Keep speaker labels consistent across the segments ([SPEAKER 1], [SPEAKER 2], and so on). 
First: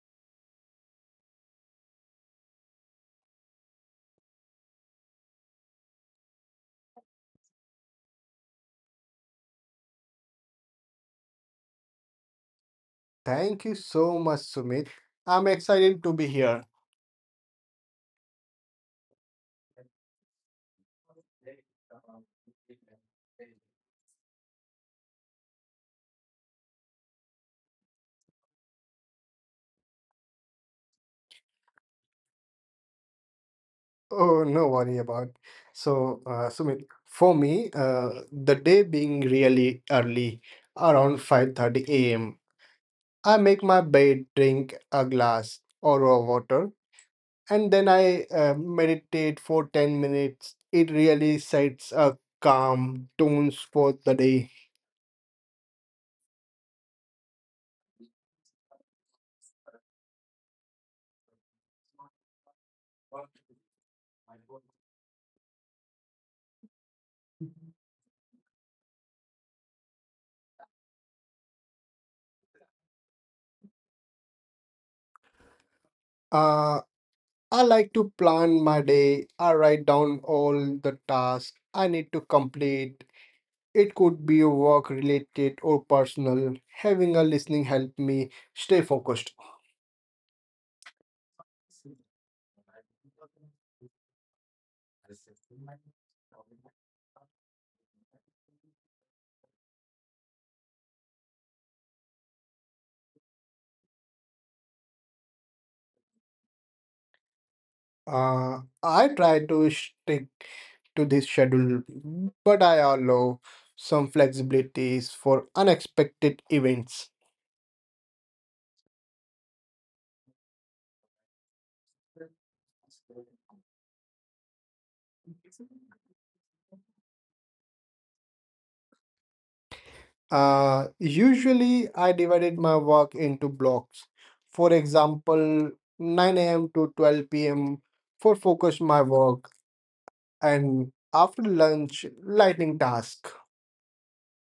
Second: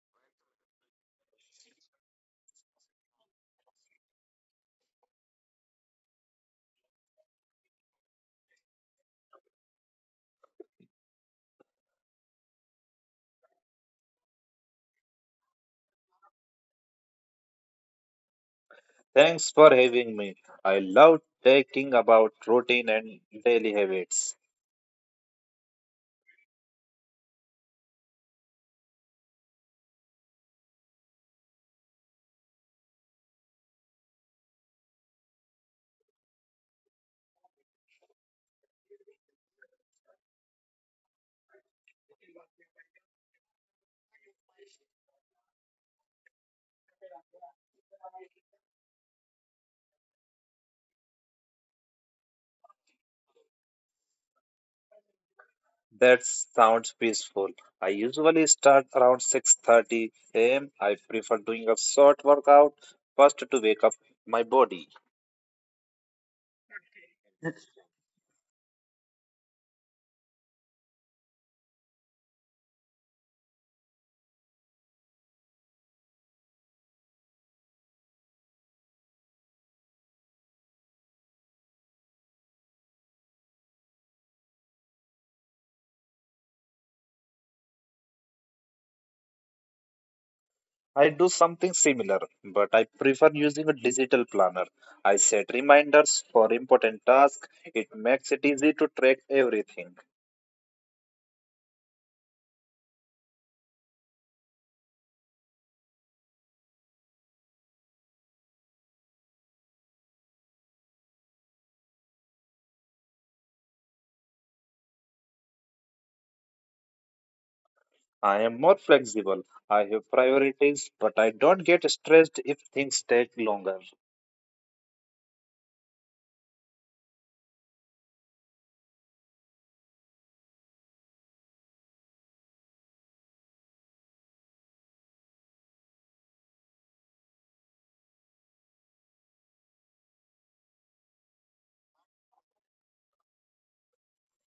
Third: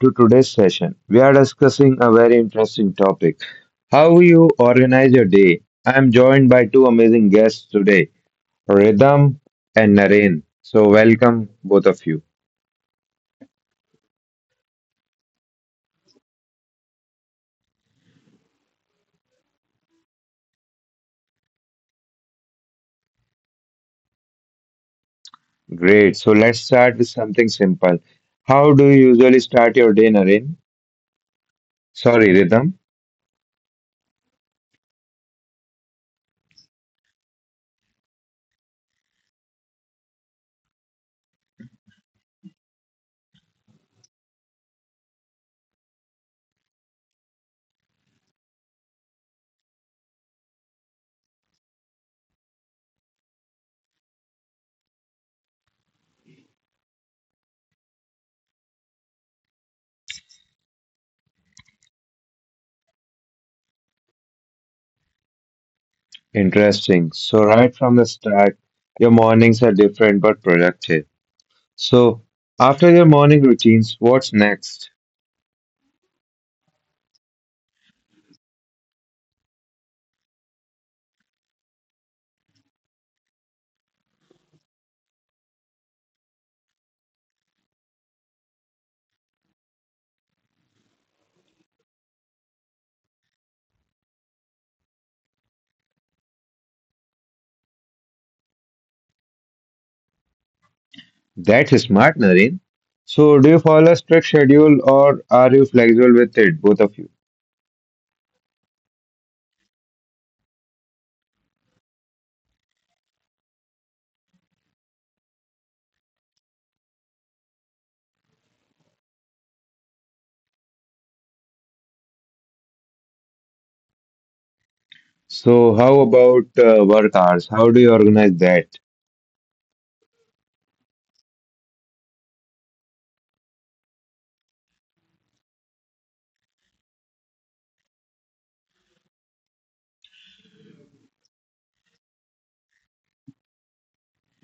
[SPEAKER 1] to today's session. We are discussing a very interesting topic, how you organize your day. I am joined by two amazing guests today, Rhythm and Naren. So welcome both of you.
[SPEAKER 2] Thank you so much, Sumit. I'm excited to be here.
[SPEAKER 3] Thanks for having me. I love talking about routine and daily habits.
[SPEAKER 1] Great. So let's start with something simple. How do you usually start your day, Naren? Sorry, Rhythm.
[SPEAKER 2] Oh, no worry about. So, Sumit, for me, the day being really early, around 5:30 a.m., I make my bed, drink a glass or raw water, and then I meditate for 10 minutes. It really sets a calm tones for the day.
[SPEAKER 3] That sounds peaceful. I usually start around 6:30 a.m. I prefer doing a short workout first to wake up my body.
[SPEAKER 1] Interesting. So right from the start, your mornings are different but productive. So after your morning routines, what's next?
[SPEAKER 2] Uh, I like to plan my day. I write down all the tasks I need to complete. It could be work related or personal. Having a listening help me stay focused.
[SPEAKER 3] I do something similar, but I prefer using a digital planner. I set reminders for important tasks. It makes it easy to track everything.
[SPEAKER 1] That's smart, Naren. So do you follow a strict schedule, or are you flexible with it, both of you?
[SPEAKER 2] I try to stick to this schedule, but I allow some flexibilities for unexpected events.
[SPEAKER 3] I am more flexible. I have priorities, but I don't get stressed if things take longer.
[SPEAKER 1] So how about work hours? How do you organize that?
[SPEAKER 2] Usually, I divided my work into blocks. For example, 9 a.m. to 12 p.m. for focus my work, and after lunch, lightning task.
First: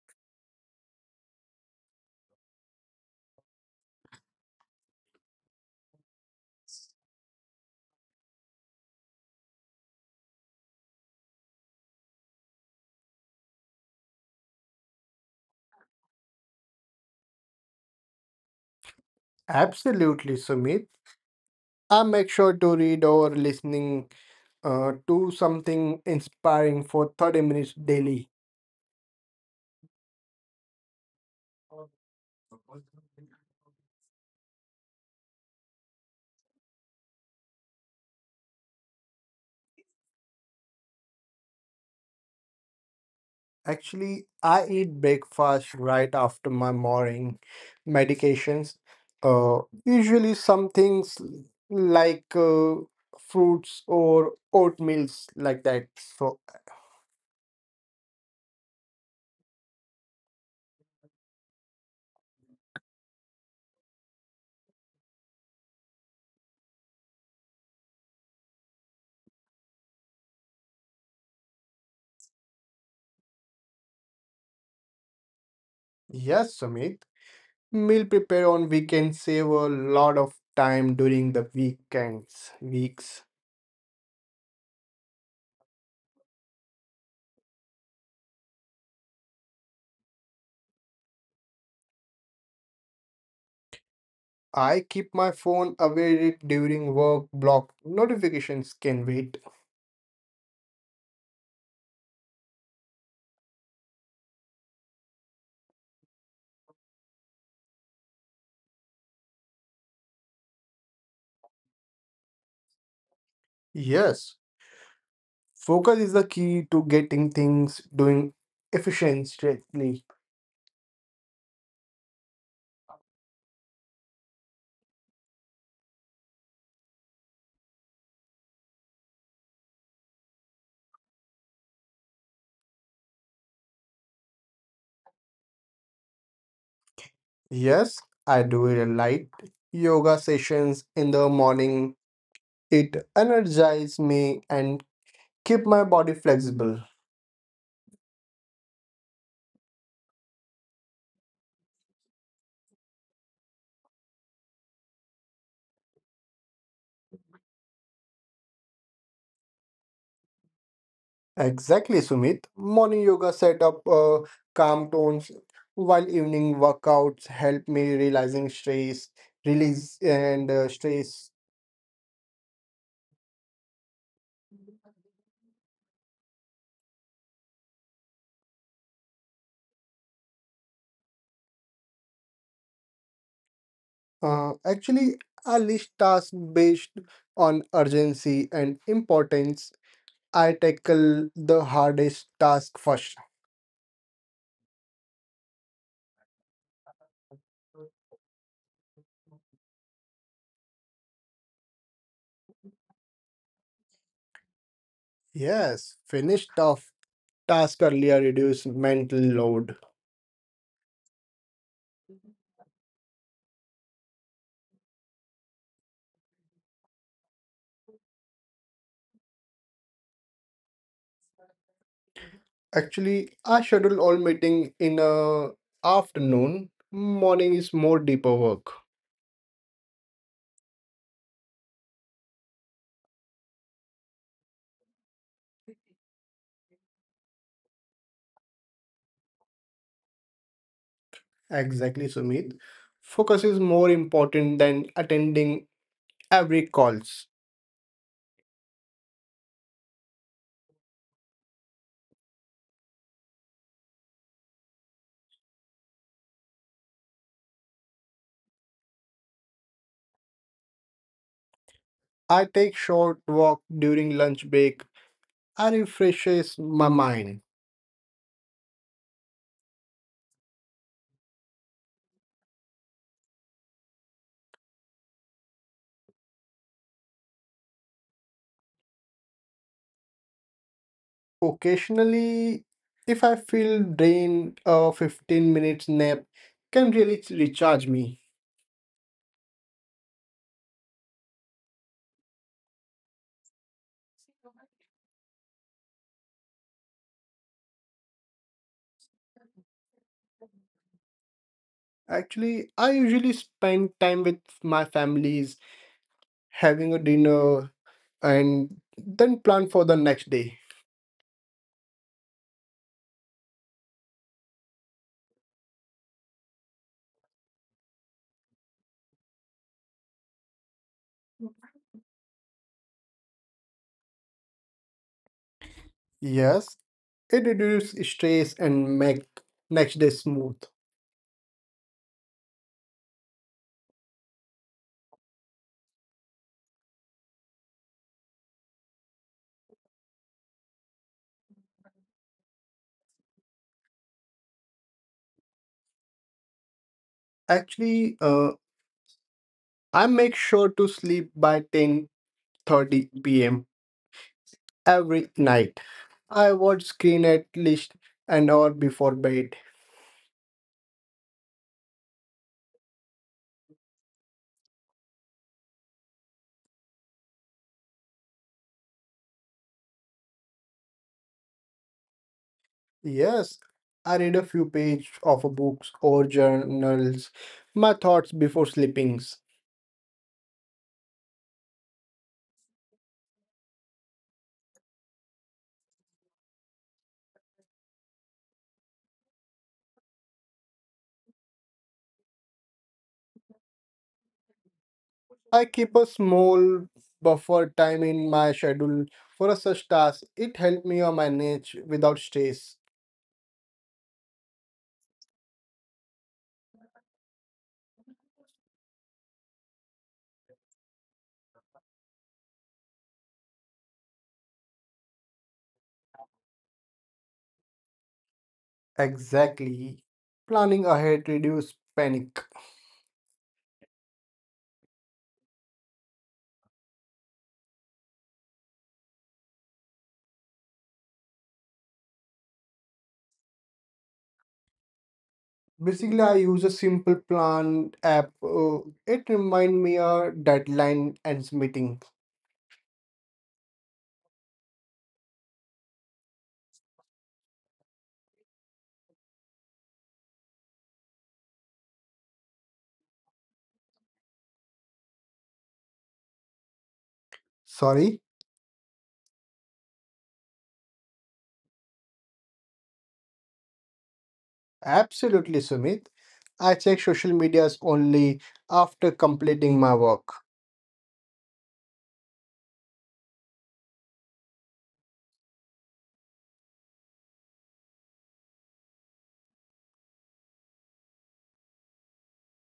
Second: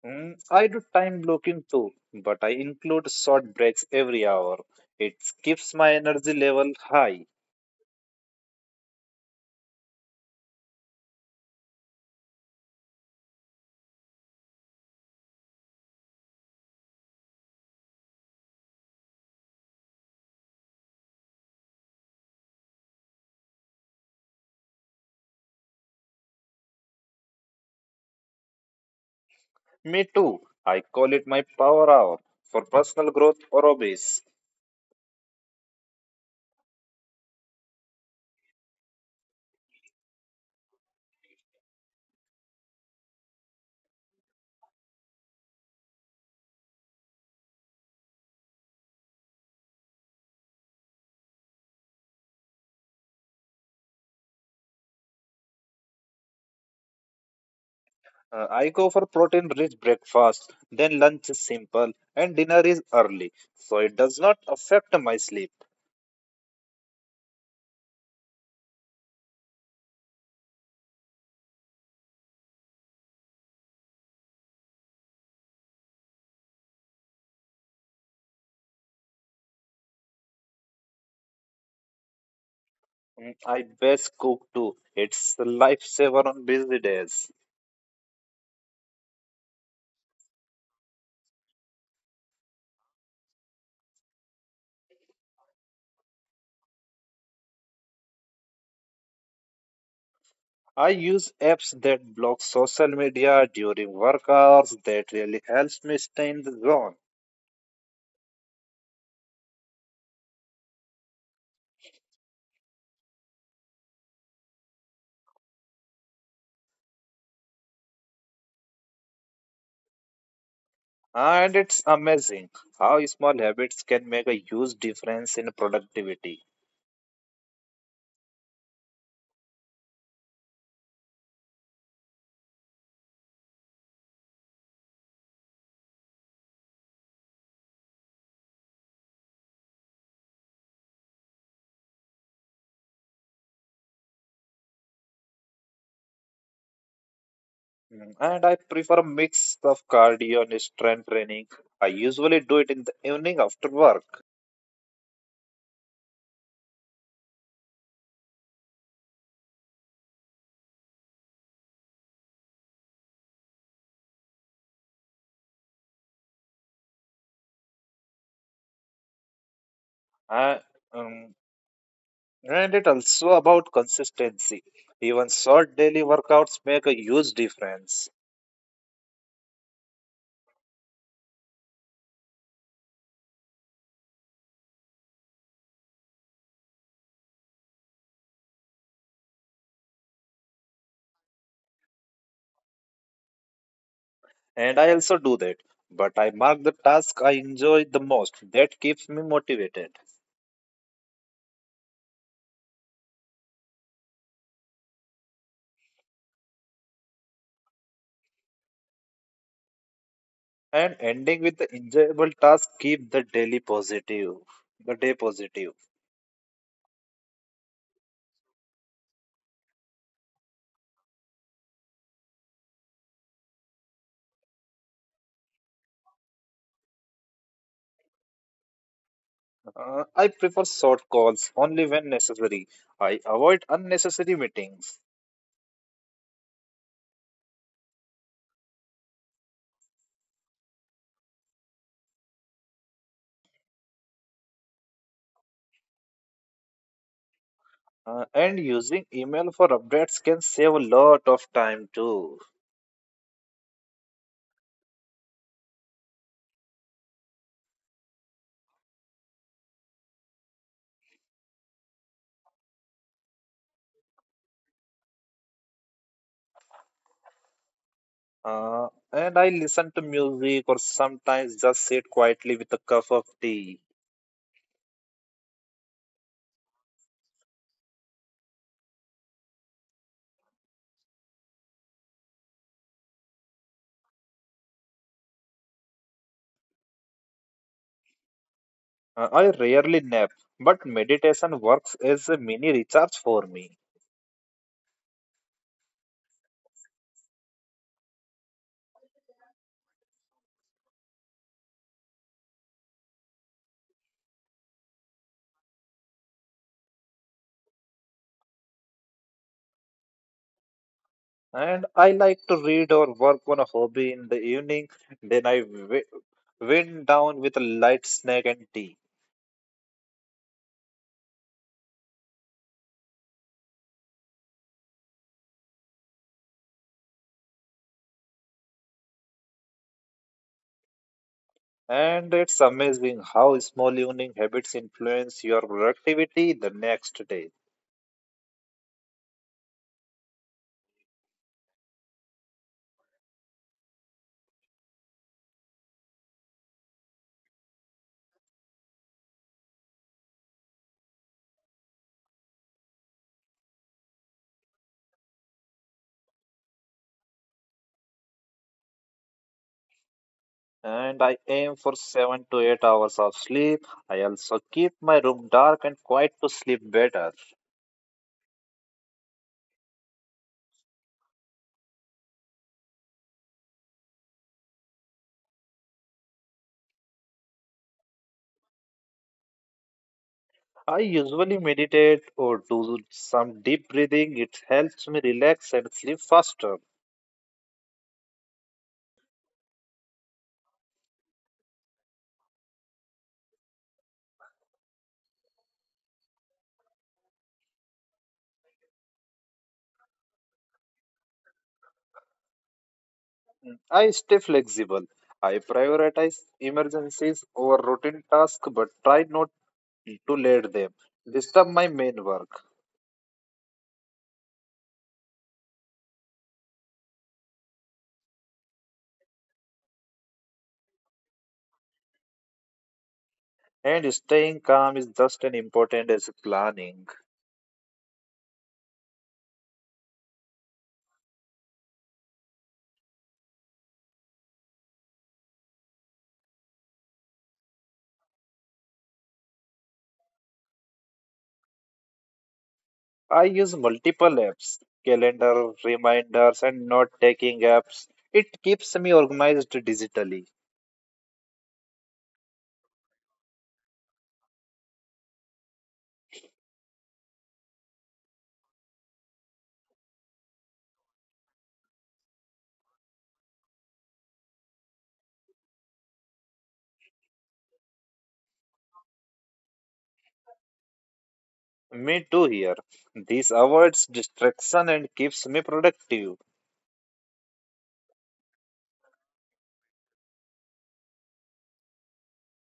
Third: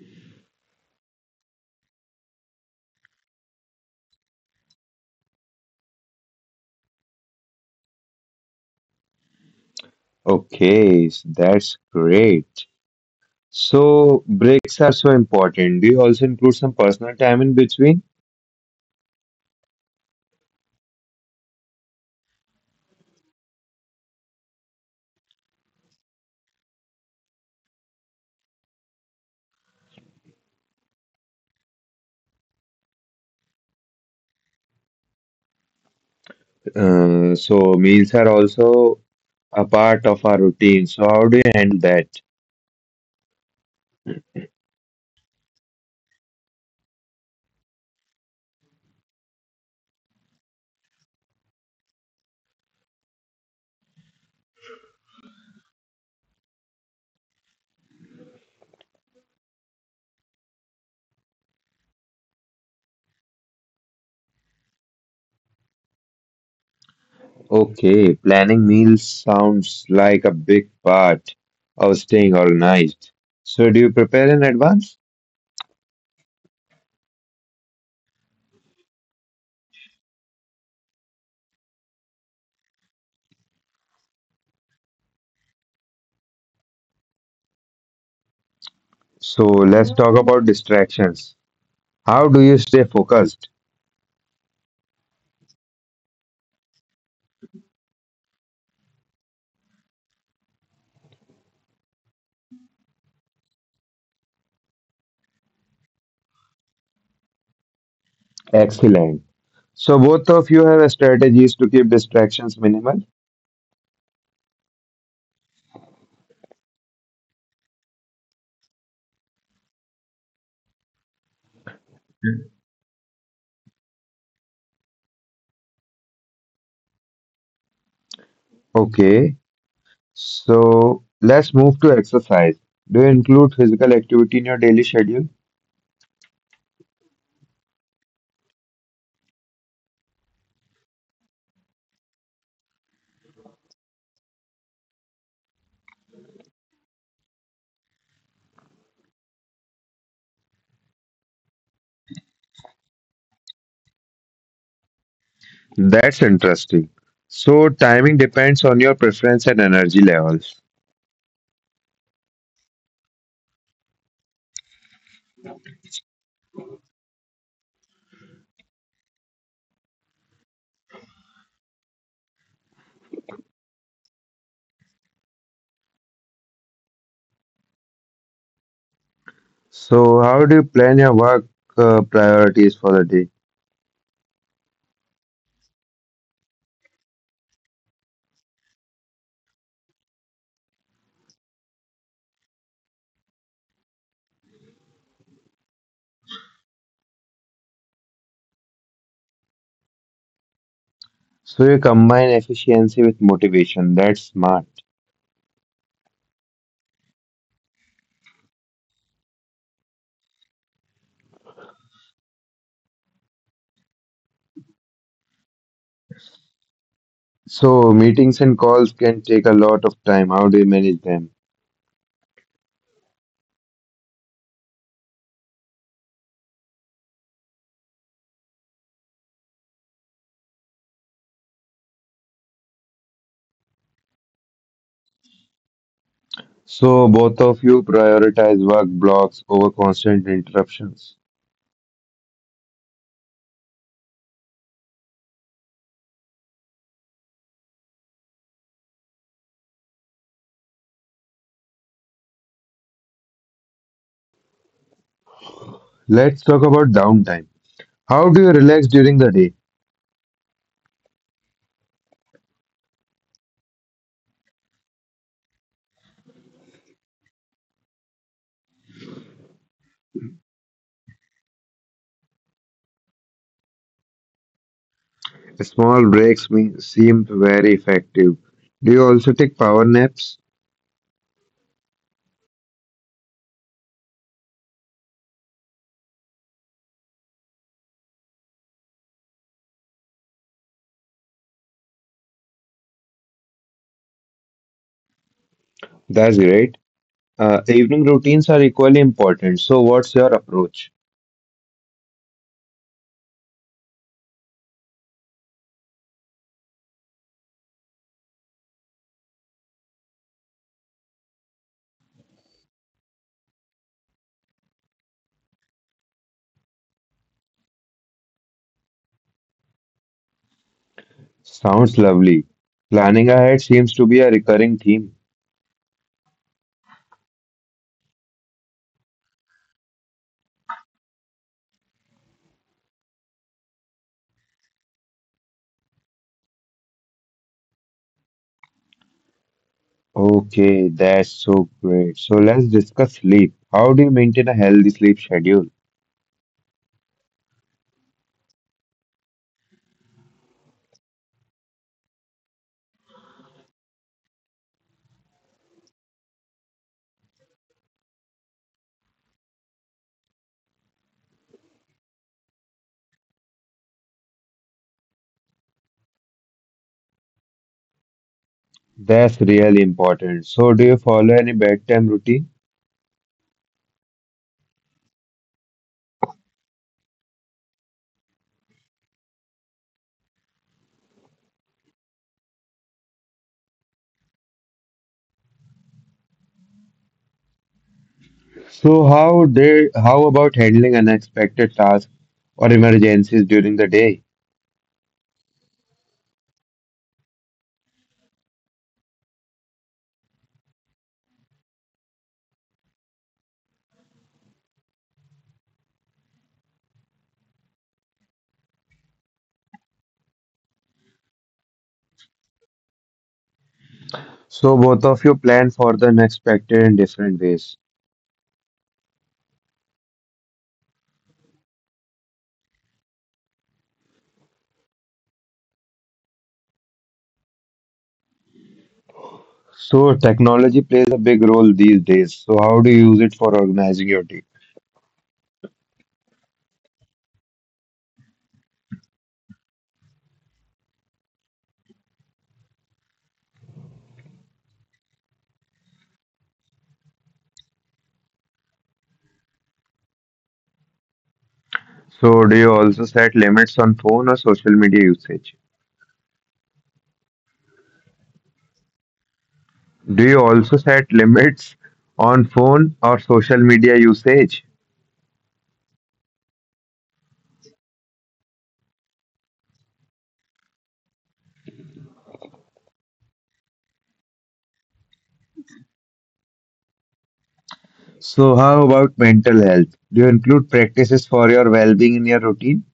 [SPEAKER 3] Mm, I do time blocking too, but I include short breaks every hour. It keeps my energy level high.
[SPEAKER 1] Okay, that's great. So breaks are so important. Do you also include some personal time in between?
[SPEAKER 2] Absolutely, Sumit. I make sure to read or listening to something inspiring for 30 minutes daily.
[SPEAKER 3] Me too. I call it my power hour for personal growth or hobbies.
[SPEAKER 1] So meals are also a part of our routine. So how do you handle that?
[SPEAKER 2] Actually, I eat breakfast right after my morning medications. Uh, Usually some things like fruits or oatmeals like that. So
[SPEAKER 3] I go for protein rich breakfast, then lunch is simple, and dinner is early, so it does not affect my sleep.
[SPEAKER 1] Okay, planning meals sounds like a big part of staying organized. So do you prepare in advance?
[SPEAKER 2] yes, Sumit, meal prepare on weekends save a lot of time during the weekends weeks.
[SPEAKER 3] Mm, I best cook too. It's a lifesaver on busy days.
[SPEAKER 1] So let's talk about distractions. How do you stay focused?
[SPEAKER 2] I keep my phone away during work block. Notifications can wait.
[SPEAKER 3] I use apps that block social media during work hours. That really helps me stay in the zone.
[SPEAKER 1] Excellent. So both of you have strategies to keep distractions minimal?
[SPEAKER 2] Yes, focus is the key to getting things doing efficiently.
[SPEAKER 3] And it's amazing how small habits can make a huge difference in productivity.
[SPEAKER 1] Okay, so let's move to exercise. Do you include physical activity in your daily schedule?
[SPEAKER 2] Yes, I do a light yoga sessions in the morning. It energizes me and keep my body flexible.
[SPEAKER 3] Mm, and I prefer a mix of cardio and strength training. I usually do it in the evening after work.
[SPEAKER 1] That's interesting. So timing depends on your preference and energy levels.
[SPEAKER 2] Exactly, Sumit. Morning yoga set up calm tones, while evening workouts help me realizing stress, release and
[SPEAKER 3] I,
[SPEAKER 2] stress.
[SPEAKER 3] um, and it also about consistency. Even short daily workouts make a huge difference.
[SPEAKER 1] So how do you plan your work priorities for the day?
[SPEAKER 2] Actually, I list tasks based on urgency and importance. I tackle the hardest task first.
[SPEAKER 3] And I also do that. But I mark the task I enjoy the most. That keeps me motivated.
[SPEAKER 1] So you combine efficiency with motivation. That's smart.
[SPEAKER 2] Yes, finish tough task earlier reduce mental load.
[SPEAKER 3] And ending with the enjoyable task keep the daily positive. The day positive.
[SPEAKER 1] So meetings and calls can take a lot of time. How do you manage them?
[SPEAKER 2] Actually, I schedule all meeting in a afternoon. Morning is more deeper work.
[SPEAKER 3] I prefer short calls only when necessary. I avoid unnecessary meetings.
[SPEAKER 1] So both of you prioritize work blocks over constant interruptions.
[SPEAKER 2] Exactly, Sumit. Focus is more important than attending every calls.
[SPEAKER 3] And using email for updates can save a lot of time too.
[SPEAKER 1] Let's talk about downtime. How do you relax during the day?
[SPEAKER 2] I take short walk during lunch break. I refreshes my mind.
[SPEAKER 3] And I listen to music or sometimes just sit quietly with a cup of tea.
[SPEAKER 1] Small seem very effective. Do you also take power naps?
[SPEAKER 2] Occasionally, if I feel drained, a 15 minutes nap can really recharge me.
[SPEAKER 3] I rarely nap, but meditation works as a mini recharge for me.
[SPEAKER 1] That's great. Evening routines are equally important. So what's your approach?
[SPEAKER 2] Actually, I usually spend time with my families, having a dinner, and then plan for the next day.
[SPEAKER 3] And I like to read or work on a hobby in the evening. Then wind down with a light snack and tea.
[SPEAKER 1] Sounds lovely. Planning ahead seems to be a recurring theme.
[SPEAKER 2] Yes, it reduces stress and make next day smooth.
[SPEAKER 3] And it's amazing how small evening habits influence your productivity the next day.
[SPEAKER 1] Okay, that's so great. So let's discuss sleep. How do you maintain a healthy sleep schedule?
[SPEAKER 2] Actually, I make sure to sleep by 10:30 p.m. every night. I watch screen at least an hour before bed.
[SPEAKER 3] And I aim for 7 to 8 hours of sleep. I also keep my room dark and quiet to sleep better.
[SPEAKER 1] That's really important. So do you follow any bedtime routine?
[SPEAKER 2] Yes, I read a few pages of books or journals, my thoughts before sleepings.
[SPEAKER 3] I usually meditate or do some deep breathing. It helps me relax and sleep faster.
[SPEAKER 1] So how about handling unexpected tasks or emergencies during the day?
[SPEAKER 2] I keep a small buffer time in my schedule for a such task. It helped me on manage without stress.
[SPEAKER 3] I stay flexible. I prioritize emergencies over routine tasks but try not to let them disturb my main work.
[SPEAKER 1] So both of you plan for the unexpected in different ways.
[SPEAKER 2] Exactly. Planning ahead reduce panic.
[SPEAKER 3] And staying calm is just as important as planning.
[SPEAKER 1] So technology plays a big role these days. So how do you use it for organizing your day?
[SPEAKER 2] Basically, I use a simple plan app. It remind me a deadline and meeting.
[SPEAKER 3] I use multiple apps, calendar, reminders, and note taking apps. It keeps me organized digitally.
[SPEAKER 1] So, do you also set limits on phone or social media usage?
[SPEAKER 2] Sorry.
[SPEAKER 1] Do you also set limits on phone or social media usage?
[SPEAKER 2] Absolutely, Sumit. I check social medias only after completing my work.
[SPEAKER 3] Me too here. This avoids distraction and keeps me productive.
[SPEAKER 1] So how about mental health? Do you include practices for your well being in your routine?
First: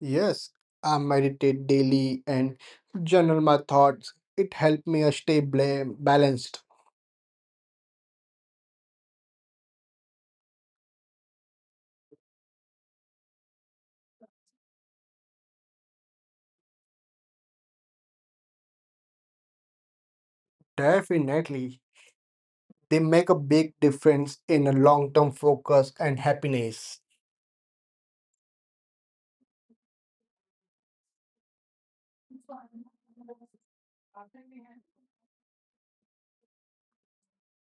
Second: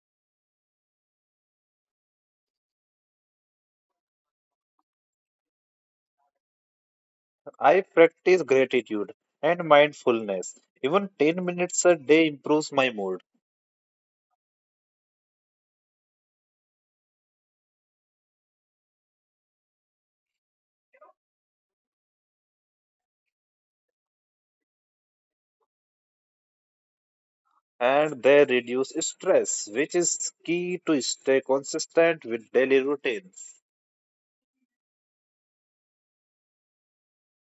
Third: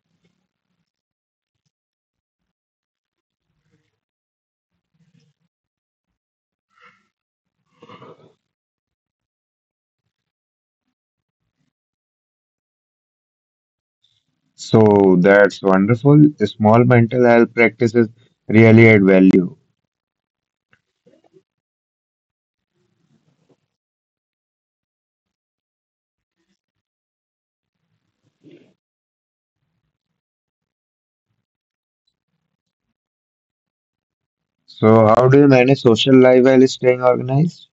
[SPEAKER 2] Yes, I meditate daily and journal my thoughts. It helps me stay balanced.
[SPEAKER 3] I practice gratitude and mindfulness. Even 10 minutes a day improves my mood,
[SPEAKER 1] So that's wonderful. Small mental health practices really add value.
[SPEAKER 2] Definitely, they make a big difference in a long-term focus and happiness.
[SPEAKER 3] and they reduce stress, which is key to stay consistent with daily routines.
[SPEAKER 1] So how do you manage social life while staying organized?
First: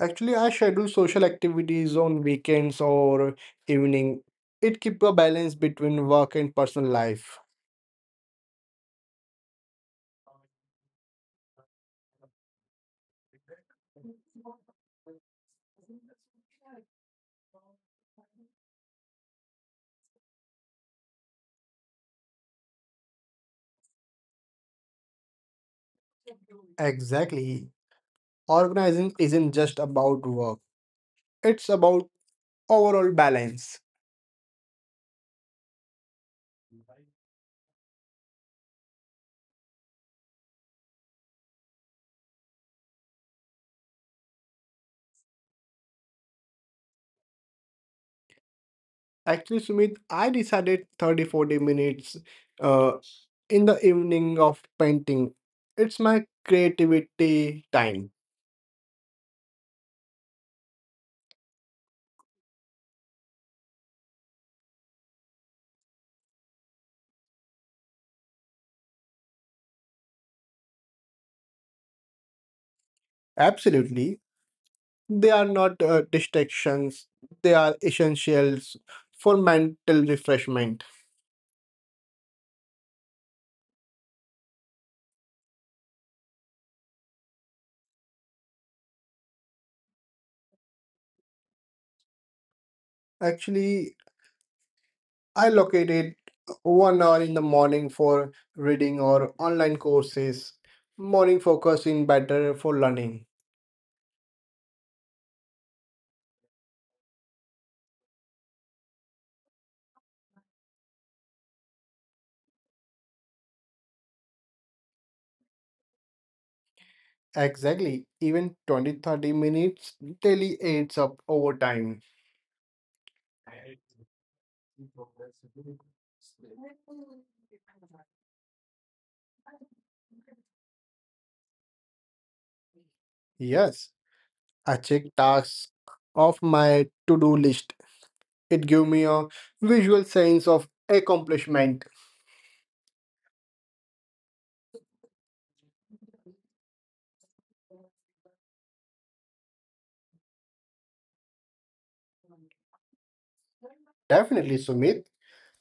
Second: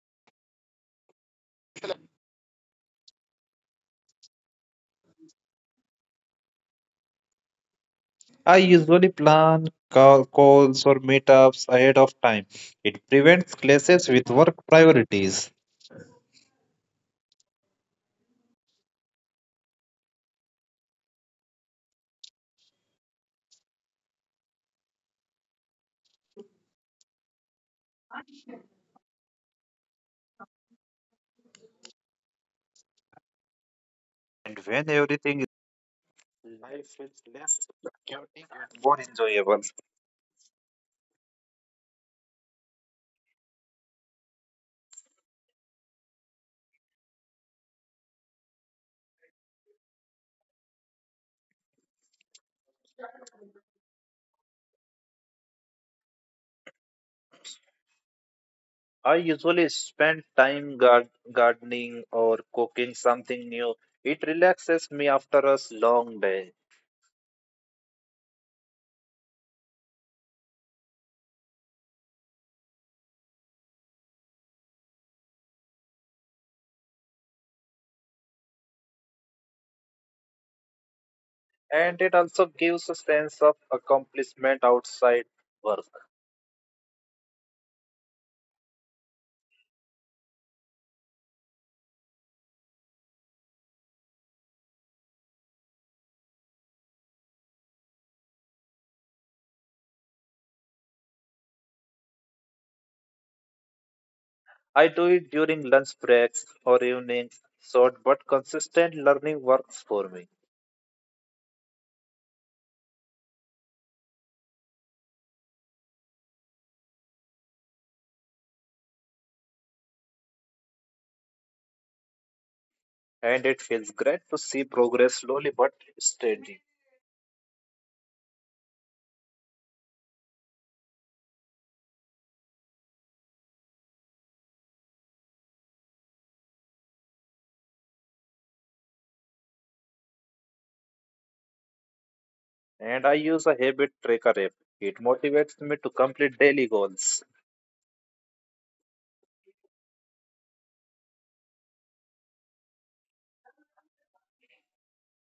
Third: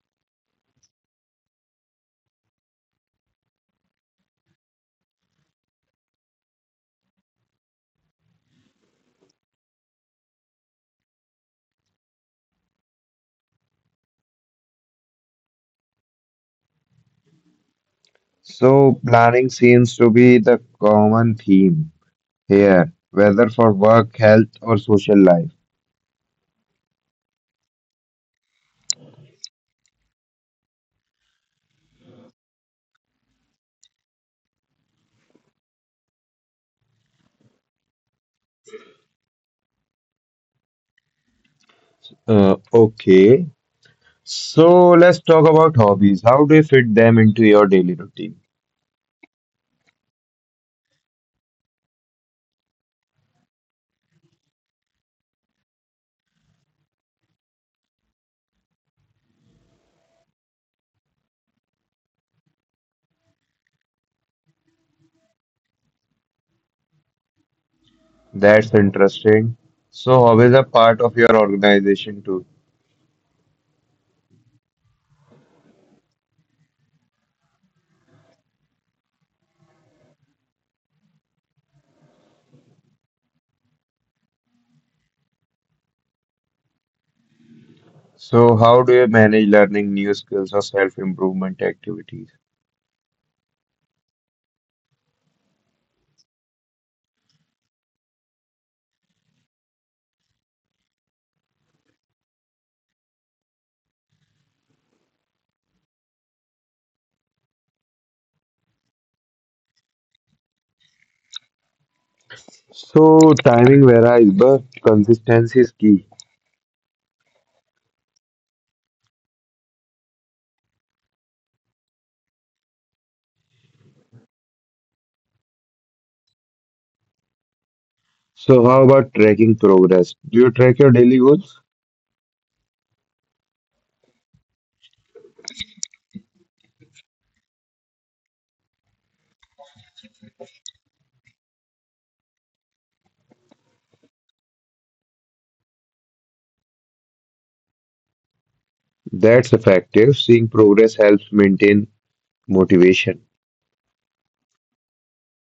[SPEAKER 2] Actually, I schedule social activities on weekends or evening. It keeps a balance between work and personal life.
[SPEAKER 3] I usually plan calls or meetups ahead of time. It prevents clashes with work priorities.
[SPEAKER 1] So planning seems to be the common theme here, whether for work, health, or social life.
[SPEAKER 2] Exactly. Organizing isn't just about work, it's about overall balance.
[SPEAKER 3] And when everything is, life feels less chaotic and more enjoyable.
[SPEAKER 1] Okay. So let's talk about hobbies. How do you fit them into your daily routine?
[SPEAKER 2] Actually, Sumit, I decided 30, 40 minutes uh, in the evening of painting. It's my creativity time.
[SPEAKER 3] I usually spend time gardening or cooking something new. It relaxes me after a long day,
[SPEAKER 1] That's interesting. So hobbies are part of your organization too.
[SPEAKER 2] Absolutely. They are not distractions, they are essentials for mental refreshment.
[SPEAKER 3] and it also gives a sense of accomplishment outside work.
[SPEAKER 1] So how do you manage learning new skills or self-improvement activities?
[SPEAKER 2] Actually, I located 1 hour in the morning for reading or online courses, morning focus in better for learning.
[SPEAKER 3] I do it during lunch breaks or evenings, short but consistent learning works for me,
[SPEAKER 1] So timing varies, but consistency is key.
[SPEAKER 2] Exactly. Even 20, 30 minutes daily adds up over time.
[SPEAKER 3] and it feels great to see progress slowly but steady.
[SPEAKER 1] So how about tracking progress? Do you track your daily goals?
[SPEAKER 2] Yes, I check tasks off my to do list. It gives me a visual sense of accomplishment.
[SPEAKER 3] And I use a habit tracker app. It motivates me to complete daily goals,
[SPEAKER 1] That's effective. Seeing progress helps maintain motivation.
[SPEAKER 2] Definitely, Sumit.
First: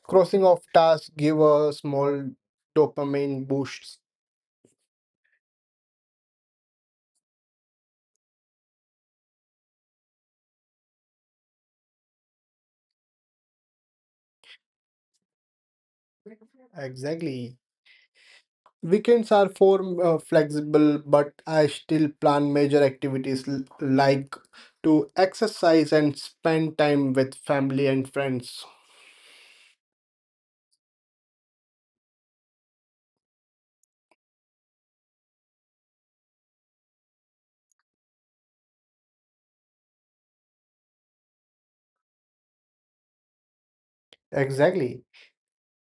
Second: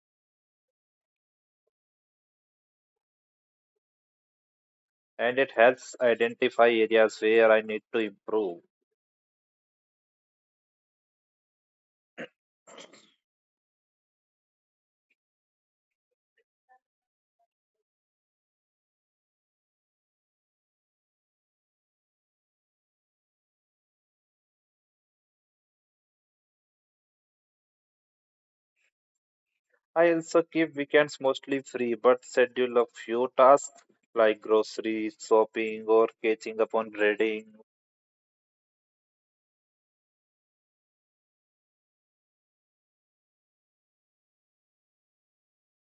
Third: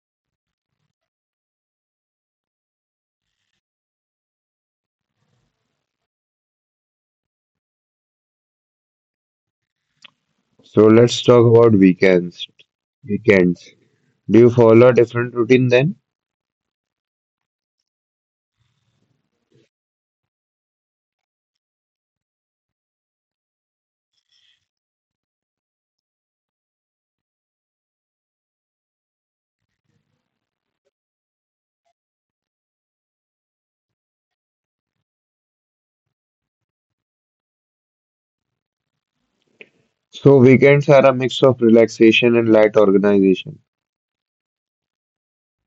[SPEAKER 2] Crossing off tasks give a small dopamine boosts.
[SPEAKER 3] and it helps identify areas where I need to improve.
[SPEAKER 1] So let's talk about weekends. Weekends. Do you follow a different routine then?
[SPEAKER 2] Exactly. Weekends are for flexible, but I still plan major activities like to exercise and spend time with family and friends.
[SPEAKER 3] I also keep weekends mostly free, but schedule a few tasks like grocery shopping or catching up on reading.
[SPEAKER 1] So weekends are a mix of relaxation and light organization.
[SPEAKER 2] Exactly.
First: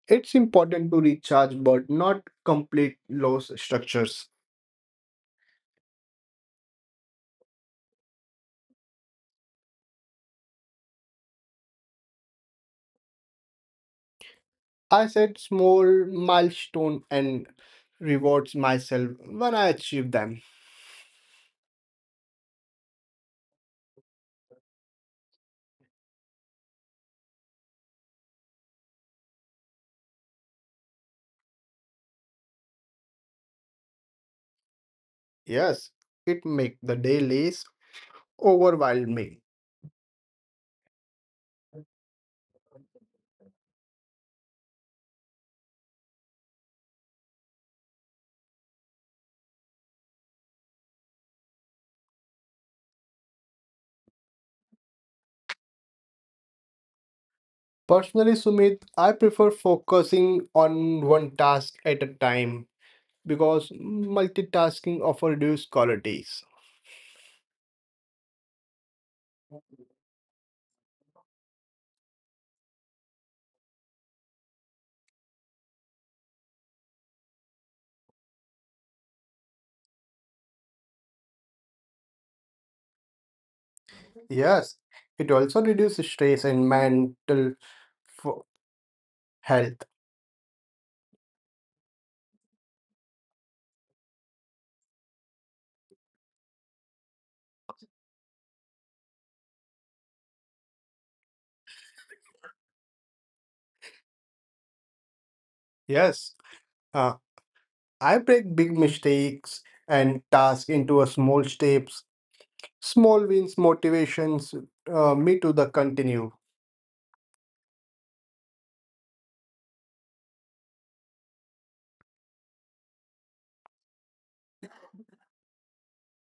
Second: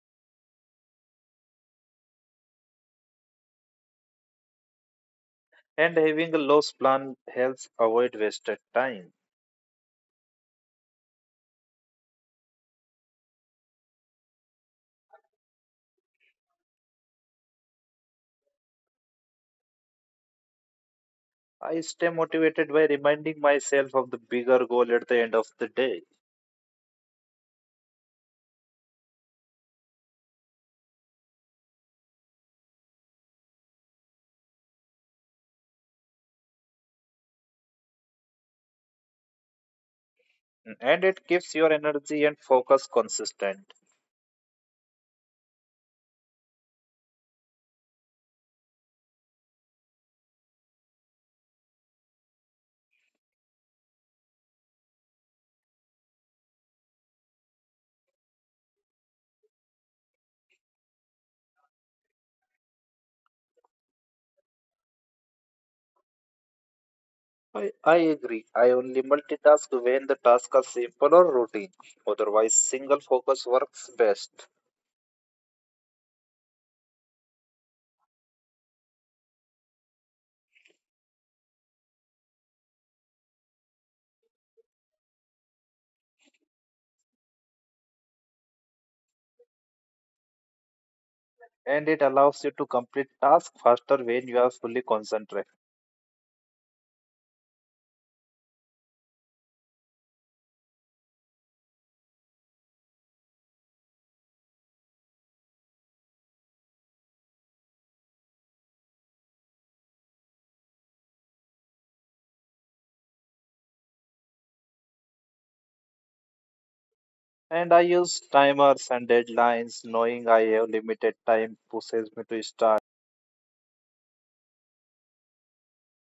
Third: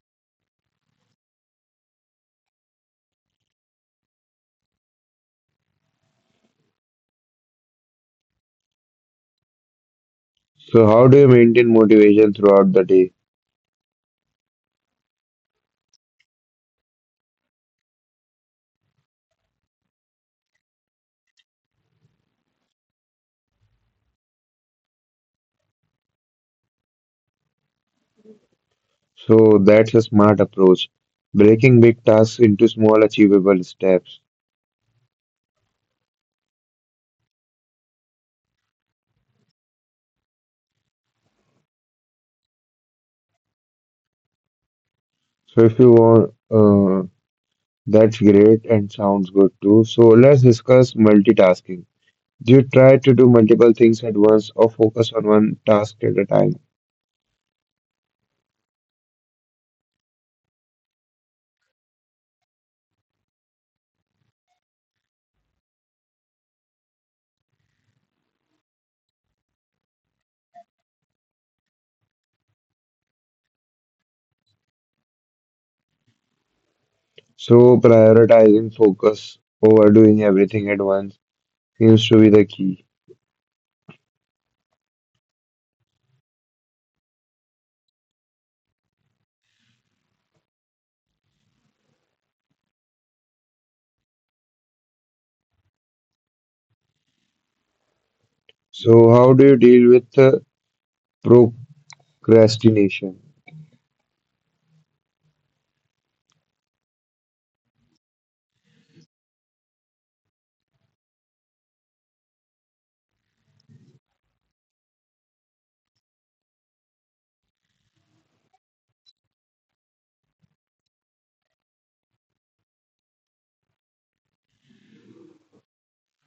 [SPEAKER 2] It's important to recharge but not complete loss structures.
[SPEAKER 3] And having a loose plan helps avoid wasted time.
[SPEAKER 1] So how do you maintain motivation throughout the day?
[SPEAKER 2] I set small milestone and rewards myself when I achieve them.
[SPEAKER 3] I stay motivated by reminding myself of the bigger goal at the end of the day,
[SPEAKER 1] So that's a smart approach, breaking big tasks into small achievable steps.
[SPEAKER 2] Yes, it make the day less overwhelming.
[SPEAKER 3] and it keeps your energy and focus consistent.
[SPEAKER 1] So if you want, That's great and sounds good too. So let's discuss multitasking. Do you try to do multiple things at once, or focus on one task at a time?
[SPEAKER 2] Personally, Sumit, I prefer focusing on one task at a time because multitasking often reduces qualities.
[SPEAKER 3] I agree. I only multitask when the tasks are simple or routine. Otherwise, single focus works best.
[SPEAKER 1] So prioritizing focus over doing everything at once seems to be the key.
[SPEAKER 2] Yes, it also reduces stress and mental fo- health.
[SPEAKER 3] And it allows you to complete tasks faster when you are fully concentrated.
[SPEAKER 1] So how do you deal with procrastination?
[SPEAKER 2] Yes, uh, I break big mistakes and tasks into a small steps. Small wins motivations me to the continue.
[SPEAKER 3] And I use timers and deadlines, knowing I have limited time pushes me to start.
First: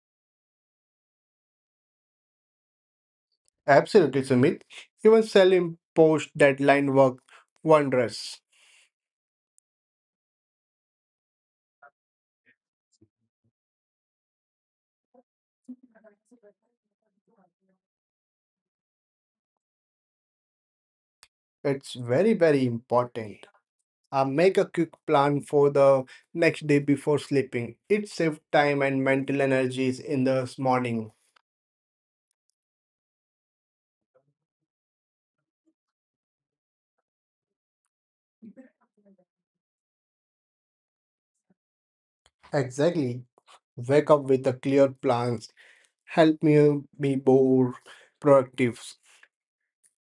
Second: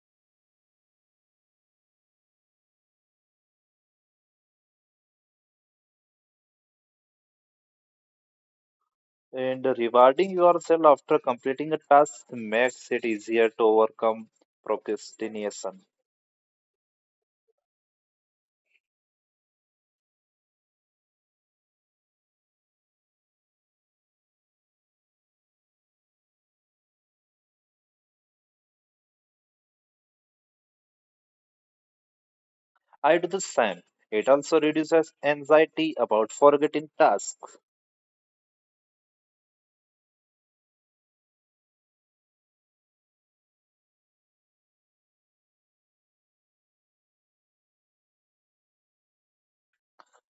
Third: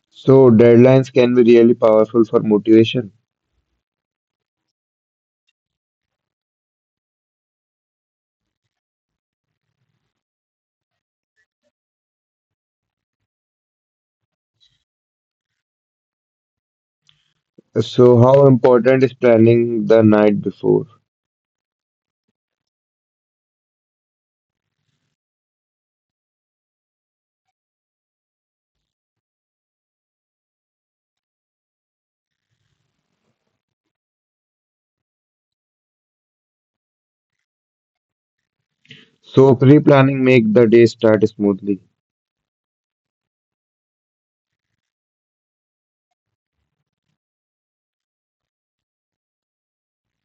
[SPEAKER 1] So deadlines can be really powerful for motivation.
[SPEAKER 2] Absolutely, Sumit. Even self-imposed deadline work wonders.
[SPEAKER 3] And rewarding yourself after completing a task makes it easier to overcome procrastination.
[SPEAKER 1] So how important is planning the night before?
[SPEAKER 2] It's very, very important. I make a quick plan for the next day before sleeping. It saves time and mental energies in the morning.
[SPEAKER 3] I do the same. It also reduces anxiety about forgetting tasks,
[SPEAKER 1] So pre-planning make the day start smoothly.
[SPEAKER 2] Exactly. Wake up with a clear plans. Help me be more productive.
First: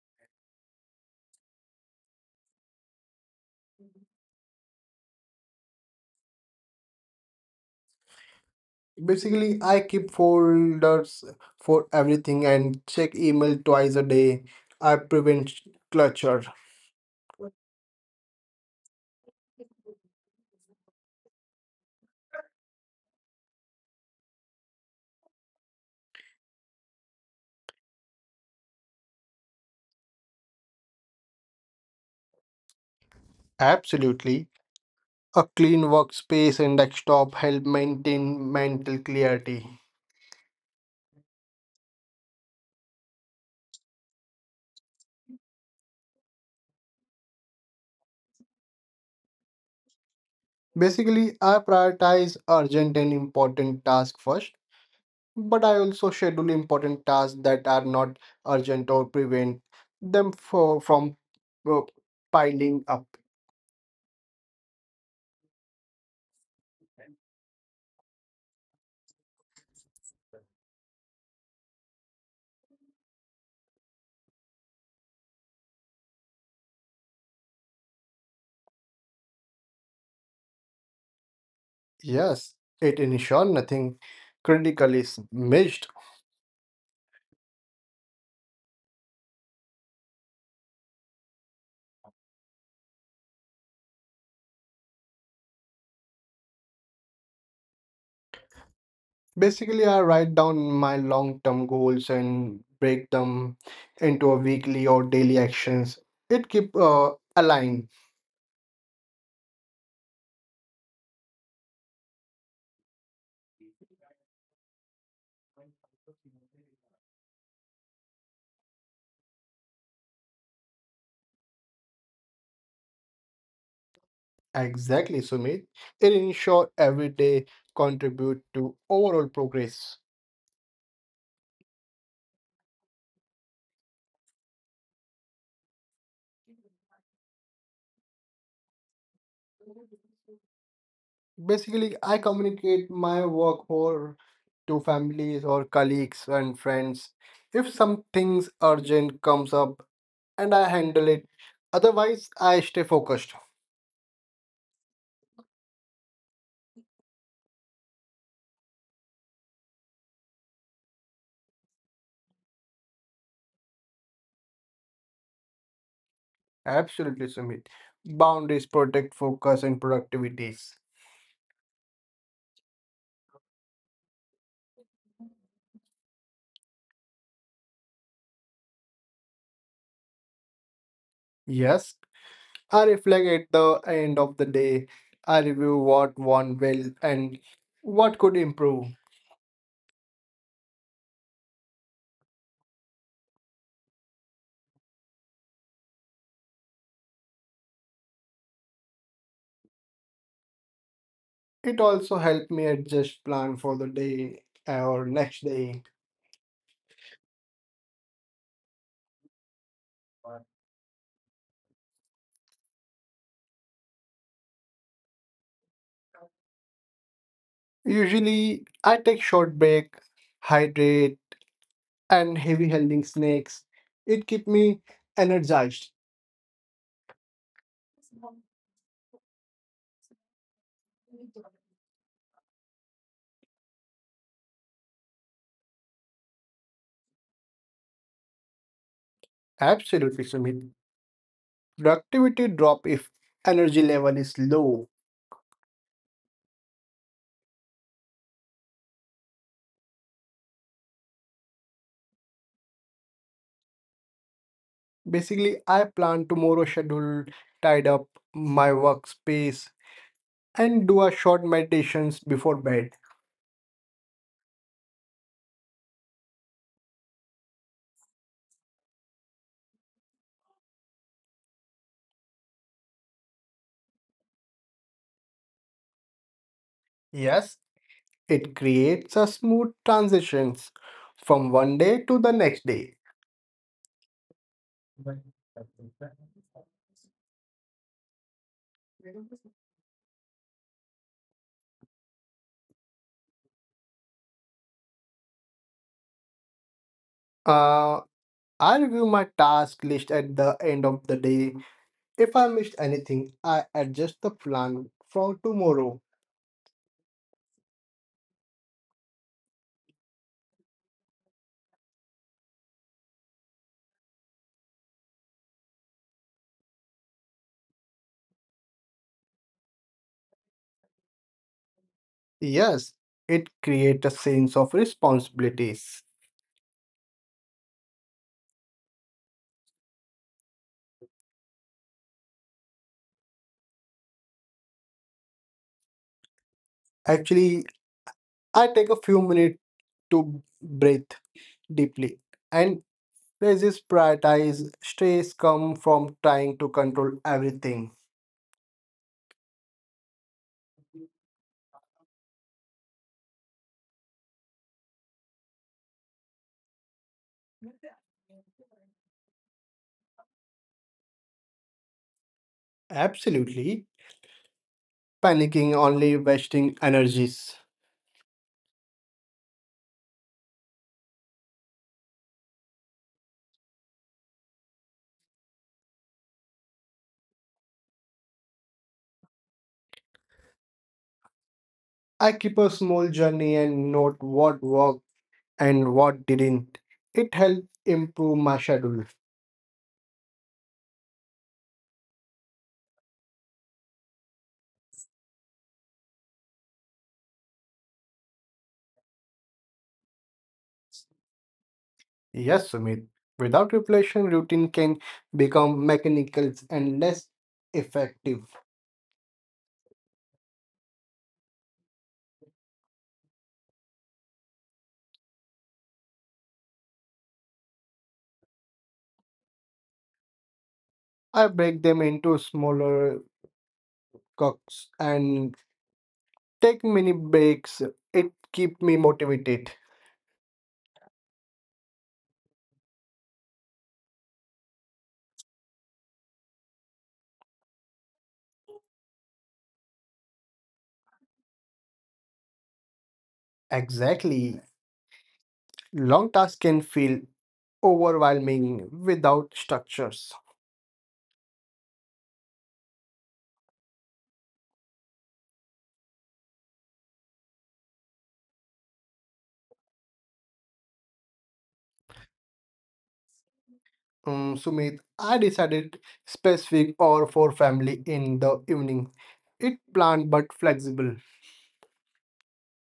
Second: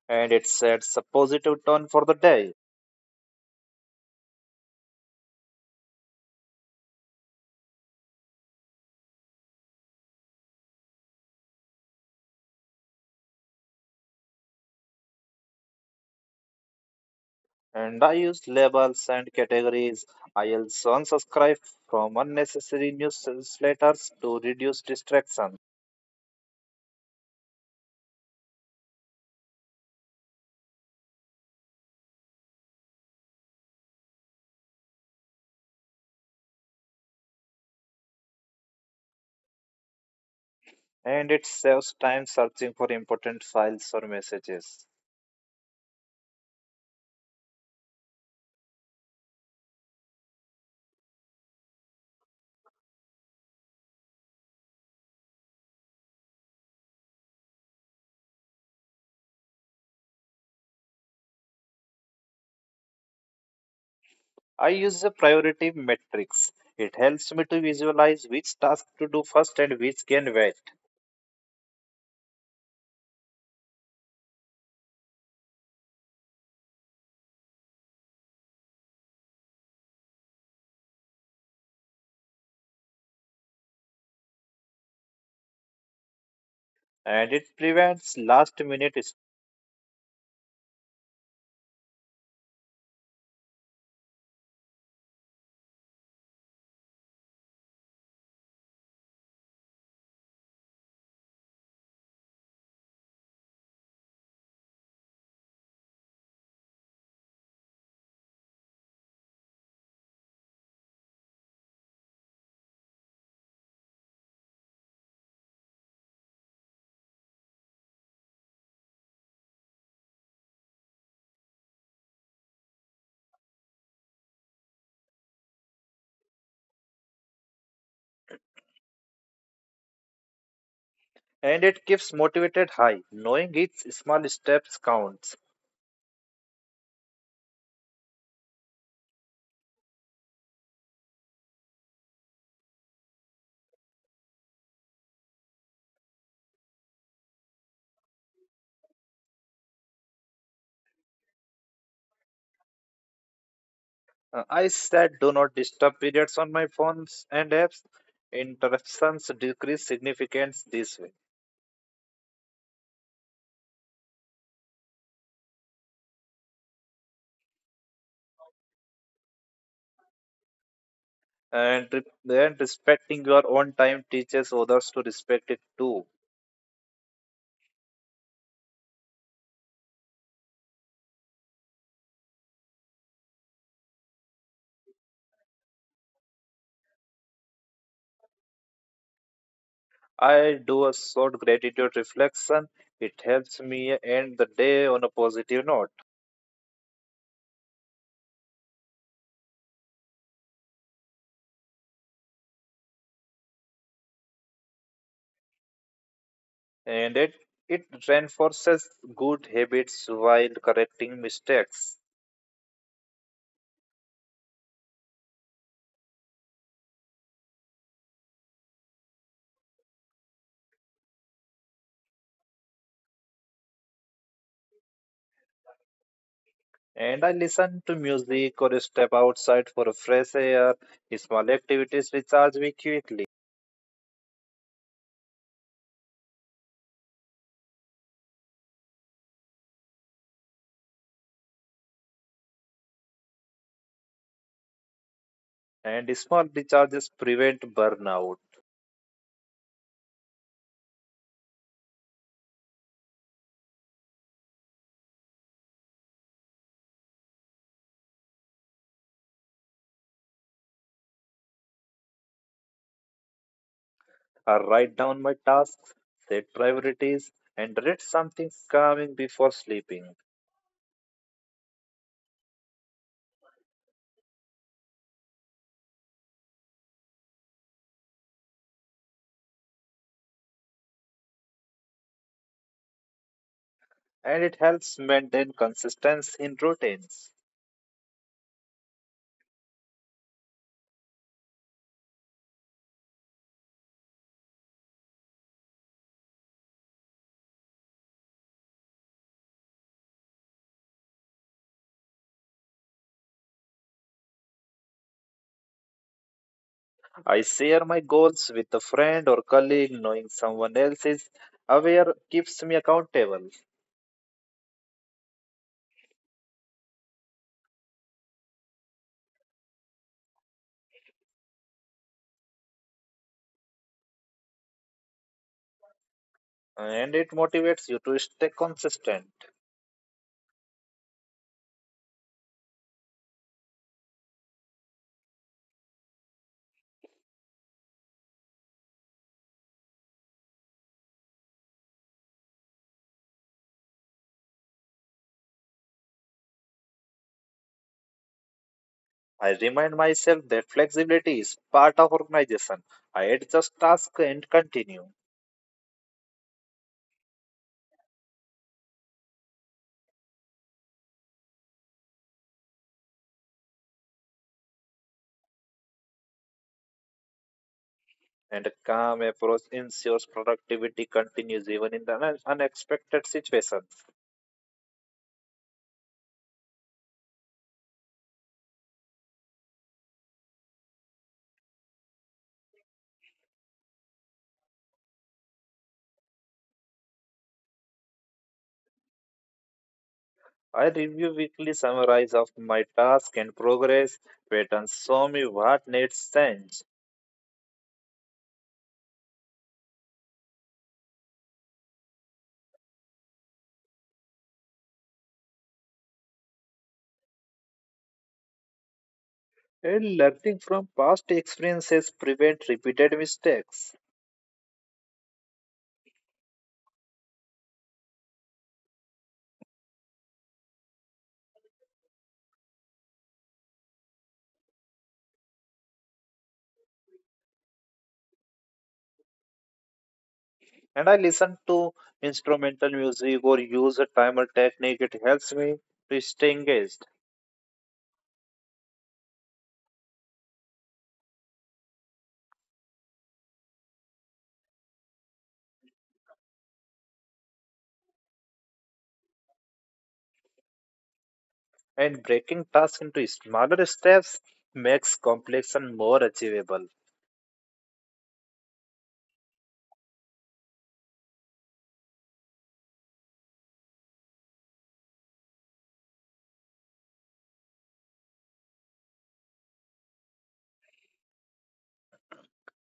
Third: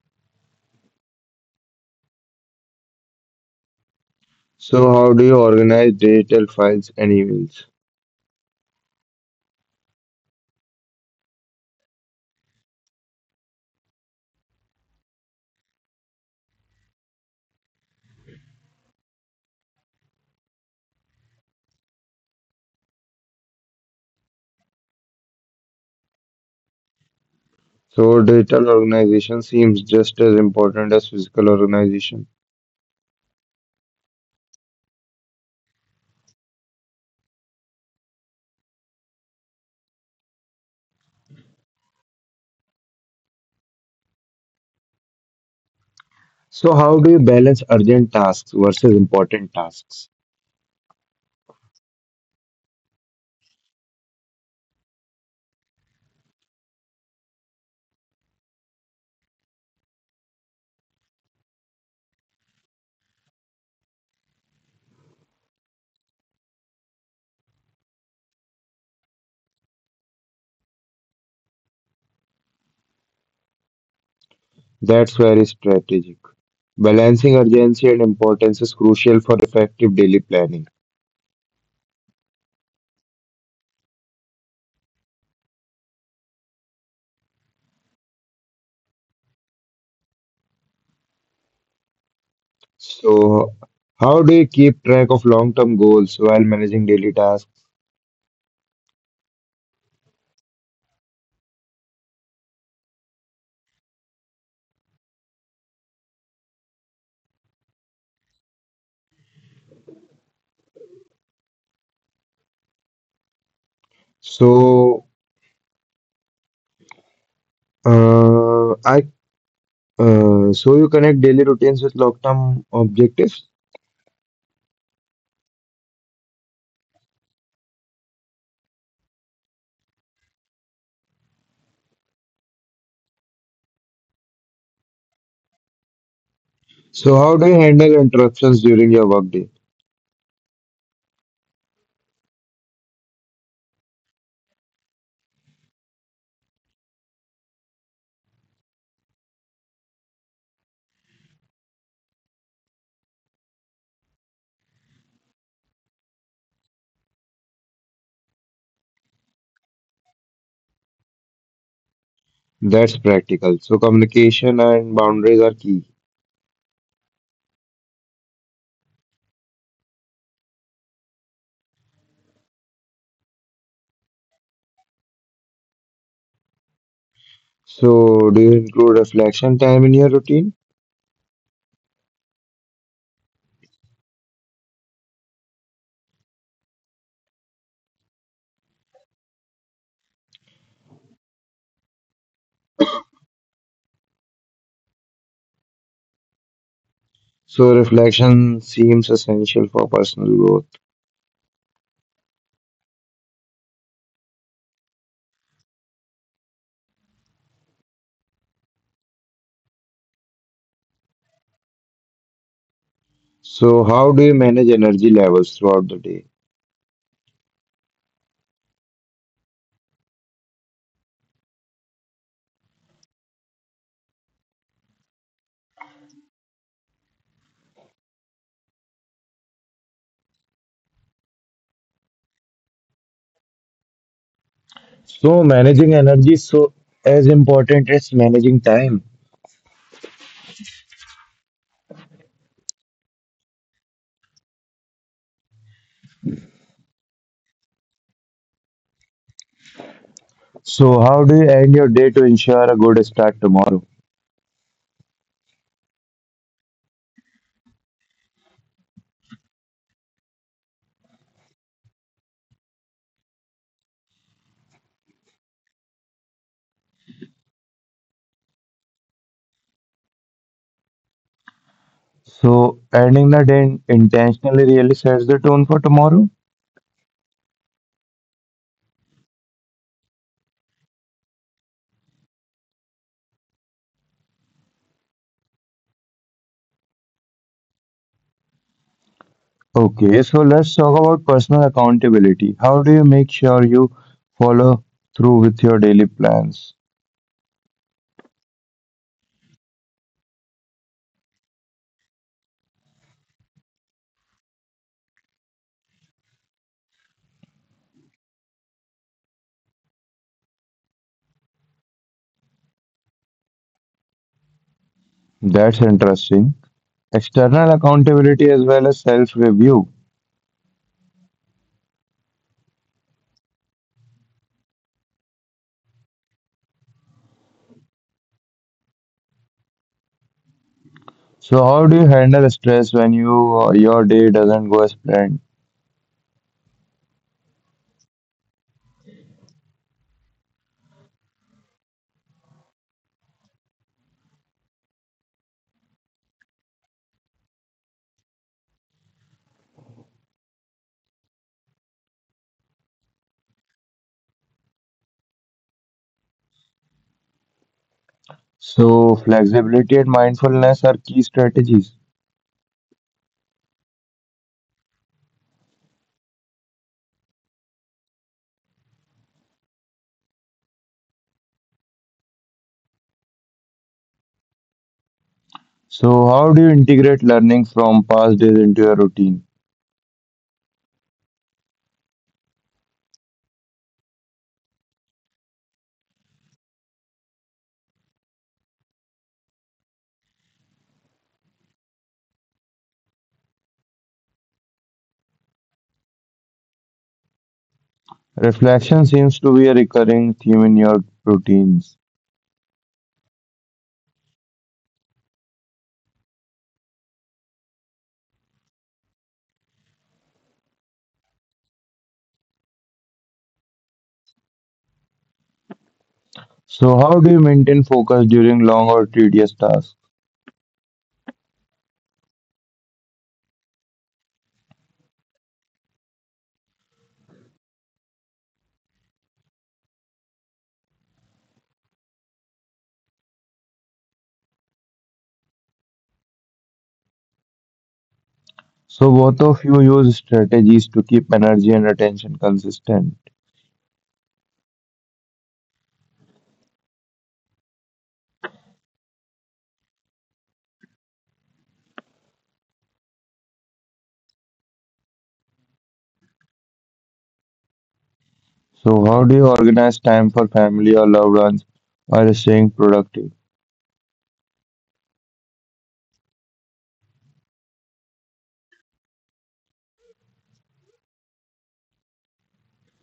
[SPEAKER 3] and it sets a positive tone for the day.
[SPEAKER 1] So how do you organize digital files and emails?
[SPEAKER 2] Basically, I keep folders for everything and check email twice a day. I prevent clutter.
[SPEAKER 3] And I use labels and categories. I also unsubscribe from unnecessary newsletters to reduce distraction,
[SPEAKER 1] So digital organization seems just as important as physical organization.
[SPEAKER 2] Absolutely. A clean workspace and desktop help maintain mental clarity.
[SPEAKER 3] and it saves time searching for important files or messages.
[SPEAKER 1] So how do you balance urgent tasks versus important tasks?
[SPEAKER 2] Basically, I prioritize urgent and important tasks first, but I also schedule important tasks that are not urgent or prevent them for, from uh, piling up.
[SPEAKER 3] I use a priority matrix. It helps me to visualize which task to do first and which can wait,
[SPEAKER 1] That's very strategic. Balancing urgency and importance is crucial for effective daily planning.
[SPEAKER 2] Yes, it ensures nothing critical is missed.
[SPEAKER 3] and it prevents last minute,
[SPEAKER 1] So how do you keep track of long-term goals while managing daily tasks?
[SPEAKER 2] Basically, I write down my long-term goals and break them into a weekly or daily actions. It keep aligned.
[SPEAKER 1] So, uh, I so you connect daily routines with long-term objectives.
[SPEAKER 2] Exactly, Sumit. It ensure every day contribute to overall progress.
[SPEAKER 3] and it keeps motivated high, knowing each small steps counts.
[SPEAKER 1] So how do you handle interruptions during your workday?
[SPEAKER 2] Basically, I communicate my work or to families or colleagues and friends. If something's urgent comes up and I handle it, otherwise I stay focused.
[SPEAKER 3] I set do not disturb periods on my phones and apps. Interruptions decrease significance this way.
[SPEAKER 1] That's practical. So communication and boundaries are key.
[SPEAKER 2] Absolutely, Sumit. Boundaries protect focus and productivities.
[SPEAKER 3] And respecting your own time teaches others to respect it too.
[SPEAKER 1] So do you include reflection time in your routine?
[SPEAKER 2] Yes, I reflect at the end of the day. I review what went well and what could improve.
[SPEAKER 3] I do a short gratitude reflection. It helps me end the day on a positive note.
[SPEAKER 1] So reflection seems essential for personal growth.
[SPEAKER 2] It also helped me adjust plan for the day or next day.
[SPEAKER 3] And it reinforces good habits while correcting mistakes.
[SPEAKER 1] So how do you manage energy levels throughout the day?
[SPEAKER 2] Usually, I take short break, hydrate, and heavy holding snacks. It keep me energized.
[SPEAKER 3] And I listen to music or step outside for a fresh air. Small activities recharge me quickly.
[SPEAKER 1] So managing energy is so as important as managing time.
[SPEAKER 2] Absolutely, Sumit. Productivity drop if energy level is low.
[SPEAKER 3] And small recharges prevent burnout.
[SPEAKER 1] So how do you end your day to ensure a good start tomorrow?
[SPEAKER 2] Basically, I plan tomorrow schedule, tied up my workspace, and do a short meditations before bed.
[SPEAKER 3] I write down my tasks, set priorities, and read something calming before sleeping.
[SPEAKER 1] So ending the day intentionally really sets the tone for tomorrow.
[SPEAKER 2] Yes, it creates a smooth transitions from one day to the next day.
[SPEAKER 3] And it helps maintain consistency in routines.
[SPEAKER 1] Okay, so let's talk about personal accountability. How do you make sure you follow through with your daily plans?
[SPEAKER 2] Uh, I review my task list at the end of the day. If I missed anything, I adjust the plan for tomorrow.
[SPEAKER 3] I share my goals with a friend or colleague, knowing someone else is aware keeps me accountable,
[SPEAKER 1] That's interesting. External accountability as well as self review.
[SPEAKER 2] Yes, it creates a sense of responsibilities.
[SPEAKER 3] and it motivates you to stay consistent.
[SPEAKER 1] So how do you handle stress when your day doesn't go as planned?
[SPEAKER 2] Actually, I take a few minutes to breathe deeply and resist prioritize stress come from trying to control everything.
[SPEAKER 3] I remind myself that flexibility is part of organization. I adjust tasks and continue.
[SPEAKER 1] So flexibility and mindfulness are key strategies.
[SPEAKER 2] Absolutely. Panicking only wasting energies.
[SPEAKER 3] And a calm approach ensures productivity continues even in the unexpected situations.
[SPEAKER 1] So how do you integrate learning from past days into your routine?
[SPEAKER 2] I keep a small journey and note what worked and what didn't. It helps improve my schedule.
[SPEAKER 3] I review weekly summaries of my task and progress, patterns show me what needs change.
[SPEAKER 1] Reflection seems to be a recurring theme in your routines.
[SPEAKER 2] Yes, Sumit. Without reflection, routine can become mechanical and less effective.
[SPEAKER 3] And learning from past experiences prevent repeated mistakes.
[SPEAKER 1] So how do you maintain focus during long or tedious tasks?
[SPEAKER 2] I break them into smaller chunks and take mini breaks. It keep me motivated.
[SPEAKER 3] And I listen to instrumental music or use a timer technique. It helps me to stay engaged.
[SPEAKER 1] So both of you use strategies to keep energy and attention consistent.
[SPEAKER 2] Exactly. Long tasks can feel overwhelming without structures.
[SPEAKER 3] And breaking tasks into smaller steps makes complex and more achievable.
[SPEAKER 1] So how do you organize time for family or loved ones while staying productive?
[SPEAKER 2] Sumit, I decided specific or for family in the evening. It planned but flexible.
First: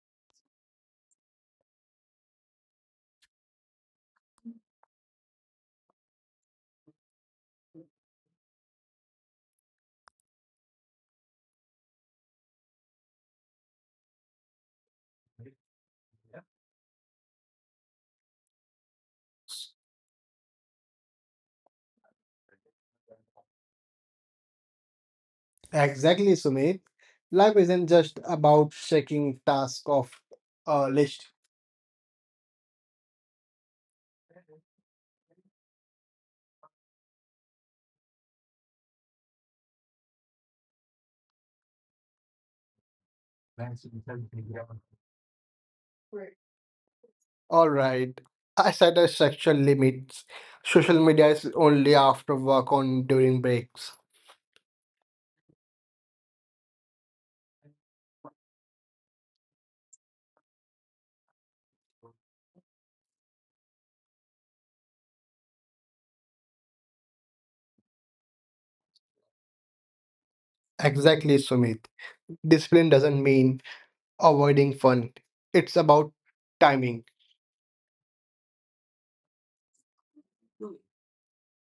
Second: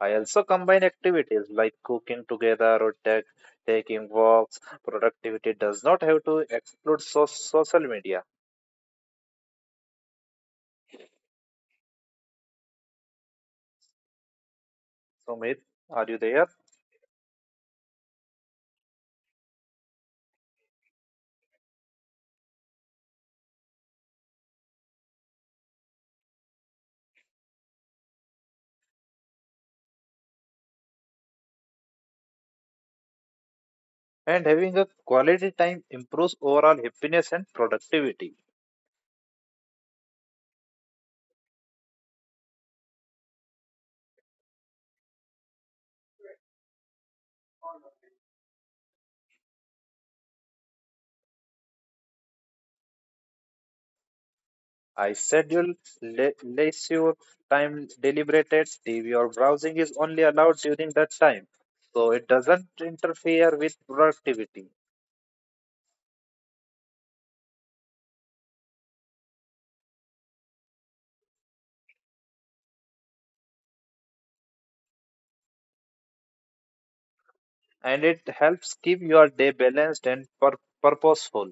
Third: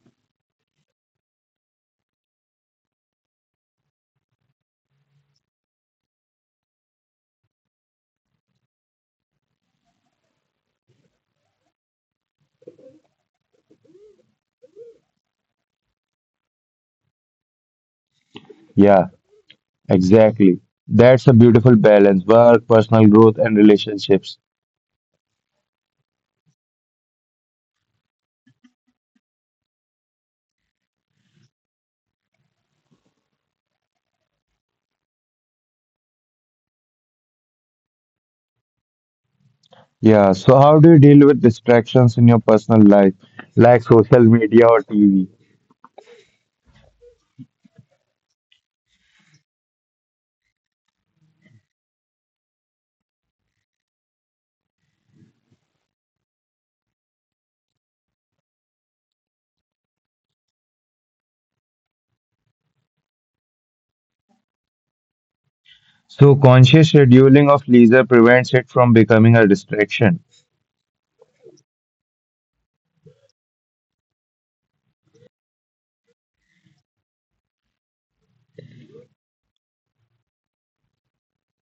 [SPEAKER 3] I also combine activities like cooking together or taking walks. Productivity does not have to exclude social media. Sumit, are you there?
[SPEAKER 1] Yeah, exactly. That's a beautiful balance, work, personal growth, and relationships.
[SPEAKER 2] Exactly, Sumit. Life isn't just about checking tasks off a list.
[SPEAKER 3] And having a quality time improves overall happiness and productivity.
[SPEAKER 1] Yeah, so how do you deal with distractions in your personal life, like social media or TV?
[SPEAKER 2] All right. I set a sexual limits. Social media is only after work on during breaks.
[SPEAKER 3] I schedule leisure time deliberated. TV or browsing is only allowed during that time, so it doesn't interfere with productivity.
[SPEAKER 1] So conscious scheduling of leisure prevents it from becoming a distraction.
[SPEAKER 2] Exactly, Sumit. Discipline doesn't mean avoiding fun. It's about timing.
[SPEAKER 3] And it helps keep your day balanced and purposeful.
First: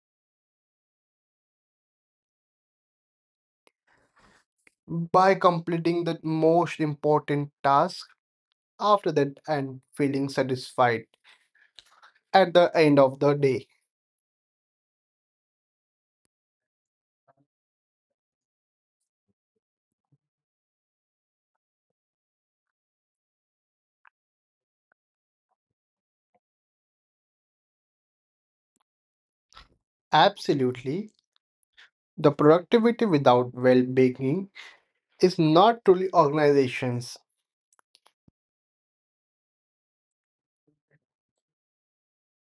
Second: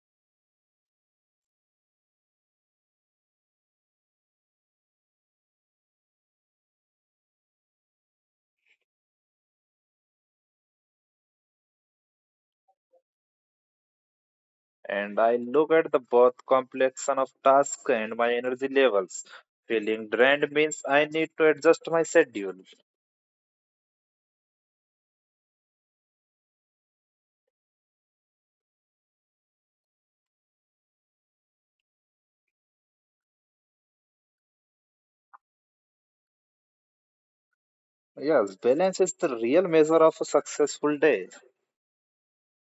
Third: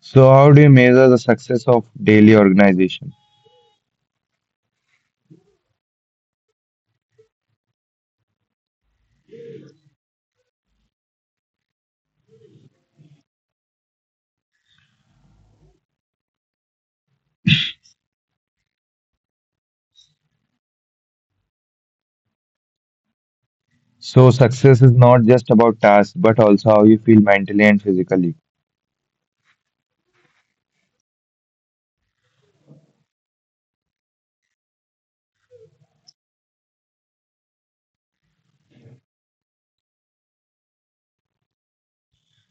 [SPEAKER 1] So how do you measure the success of daily organization?
[SPEAKER 2] By completing the most important task after that and feeling satisfied at the end of the day.
[SPEAKER 3] And I look at the both complexion of tasks and my energy levels. Feeling drained means I need to adjust my schedule.
[SPEAKER 1] So success is not just about tasks, but also how you feel mentally and physically.
[SPEAKER 2] Absolutely. The productivity without well being is not truly organizations.
[SPEAKER 3] Yes, balance is the real measure of a successful day.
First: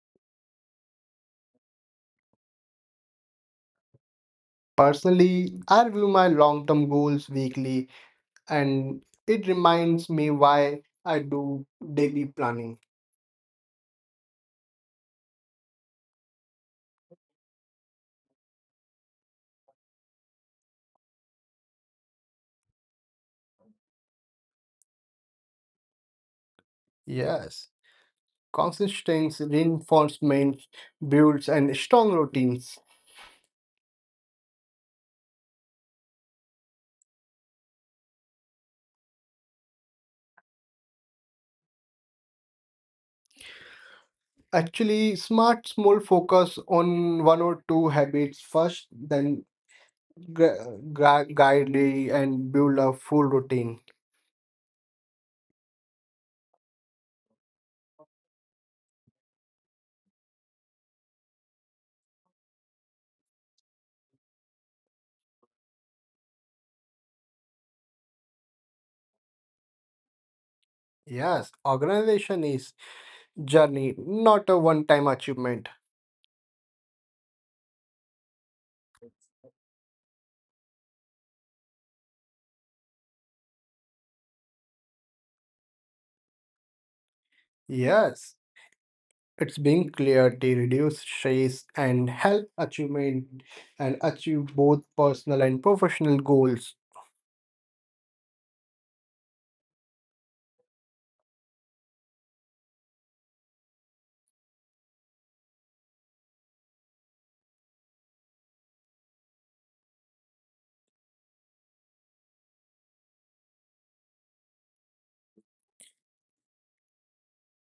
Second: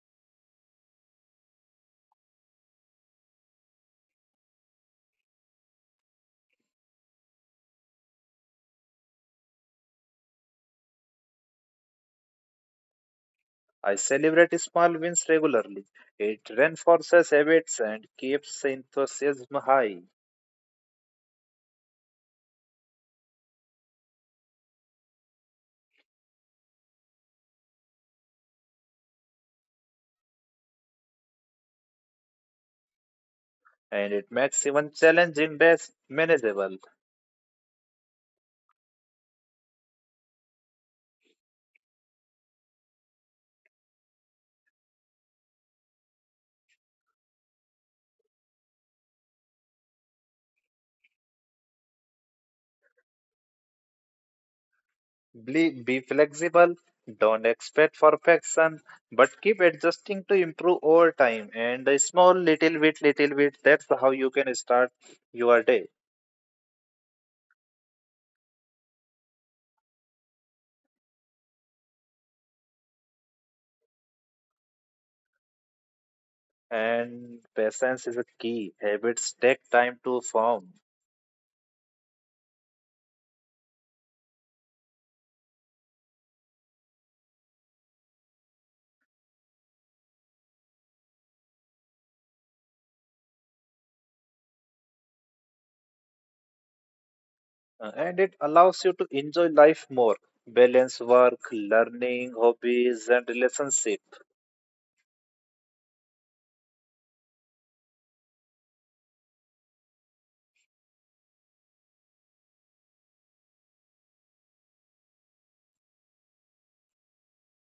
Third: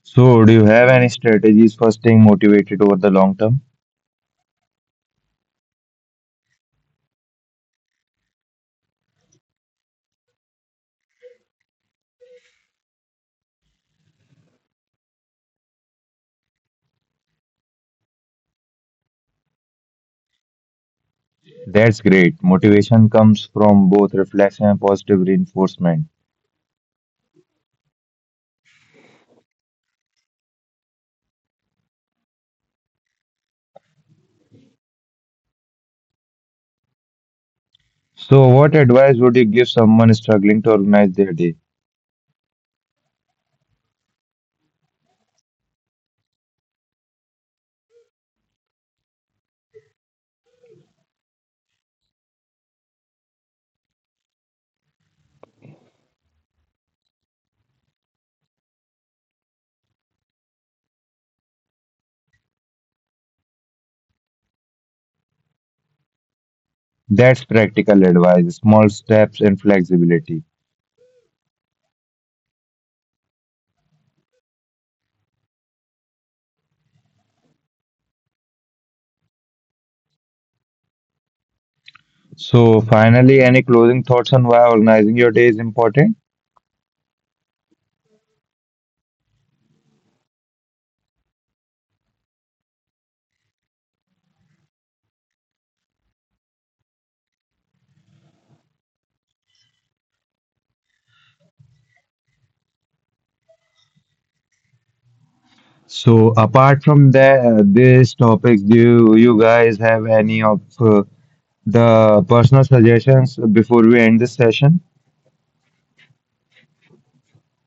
[SPEAKER 1] So do you have any strategies for staying motivated over the long term?
[SPEAKER 2] Personally, I review my long term goals weekly and it reminds me why I do daily planning.
[SPEAKER 3] I celebrate small wins regularly. It reinforces habits and keeps enthusiasm high,
[SPEAKER 1] That's great. Motivation comes from both reflection and positive reinforcement.
[SPEAKER 2] Yes, consistent reinforcement builds and strong routines.
[SPEAKER 3] and it makes even challenging days manageable.
[SPEAKER 1] So what advice would you give someone struggling to organize their day?
[SPEAKER 2] Actually, smart small focus on one or two habits first, then guidely and build a full routine.
[SPEAKER 3] Be flexible, don't expect perfection, but keep adjusting to improve over time. And a small little bit, that's how you can start your day.
[SPEAKER 1] That's practical advice, small steps, and flexibility.
[SPEAKER 2] Yes, organization is journey, not a one time achievement.
[SPEAKER 3] And patience is a key. Habits take time to form,
[SPEAKER 1] So finally, any closing thoughts on why organizing your day is important?
[SPEAKER 2] Yes. It's being clarity, reduce stress, and help achievement and achieve both personal and professional goals.
[SPEAKER 3] and it allows you to enjoy life more. Balance work, learning, hobbies, and relationship.
[SPEAKER 1] So apart from that, these topics, do you guys have any of the personal suggestions before we end this session?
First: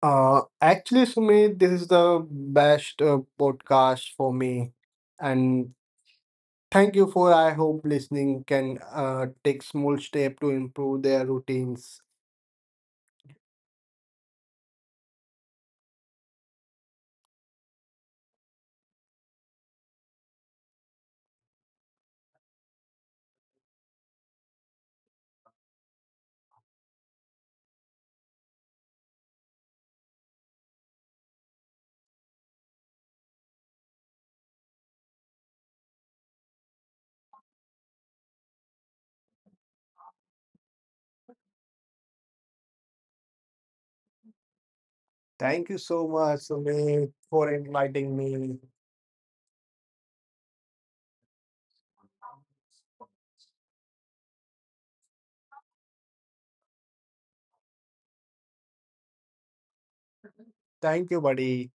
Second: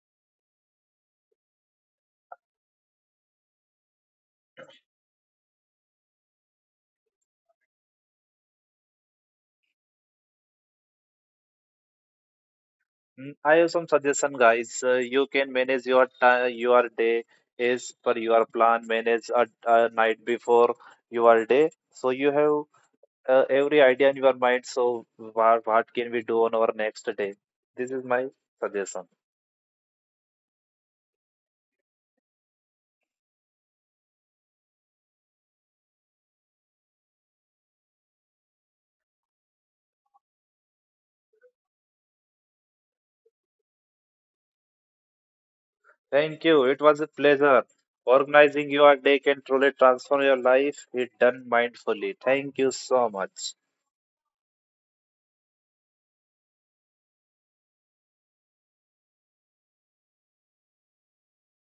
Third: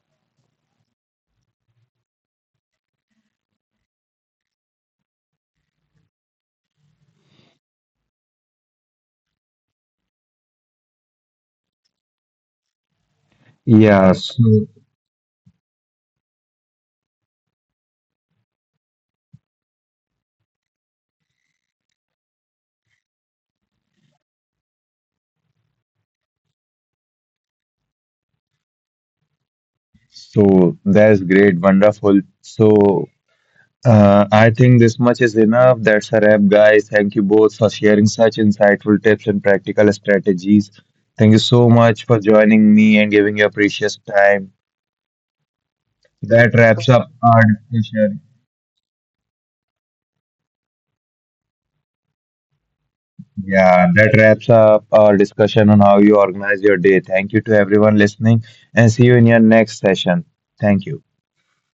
[SPEAKER 2] Actually, Sumit, this is the best podcast for me, and thank you for. I hope listening can take small step to improve their routines.
[SPEAKER 3] Mm, I have some suggestion,
[SPEAKER 1] Yes.
[SPEAKER 3] guys. You can manage your time, your day is per your plan. Manage a night before your day, so you have every idea in your mind. So what can we do on our next day? This is my suggestion.
[SPEAKER 1] So that's great, wonderful. So I think this much is enough. That's a wrap, guys. Thank you both for sharing such insightful tips and practical strategies. Thank you so much for joining me and giving your precious time.
[SPEAKER 2] Thank you so much,
[SPEAKER 3] Thank
[SPEAKER 1] That
[SPEAKER 3] you. It
[SPEAKER 1] wraps
[SPEAKER 3] was a
[SPEAKER 1] up
[SPEAKER 2] Sumit,
[SPEAKER 1] our
[SPEAKER 2] for
[SPEAKER 3] pleasure.
[SPEAKER 2] inviting
[SPEAKER 1] discussion.
[SPEAKER 2] me.
[SPEAKER 3] Organizing your day can truly transform your life if done mindfully. Thank you so much.
[SPEAKER 1] Yeah, that wraps up our discussion on how you organize your day. Thank you to everyone listening, and see you in your next session. Thank you.
[SPEAKER 2] Thank you, buddy.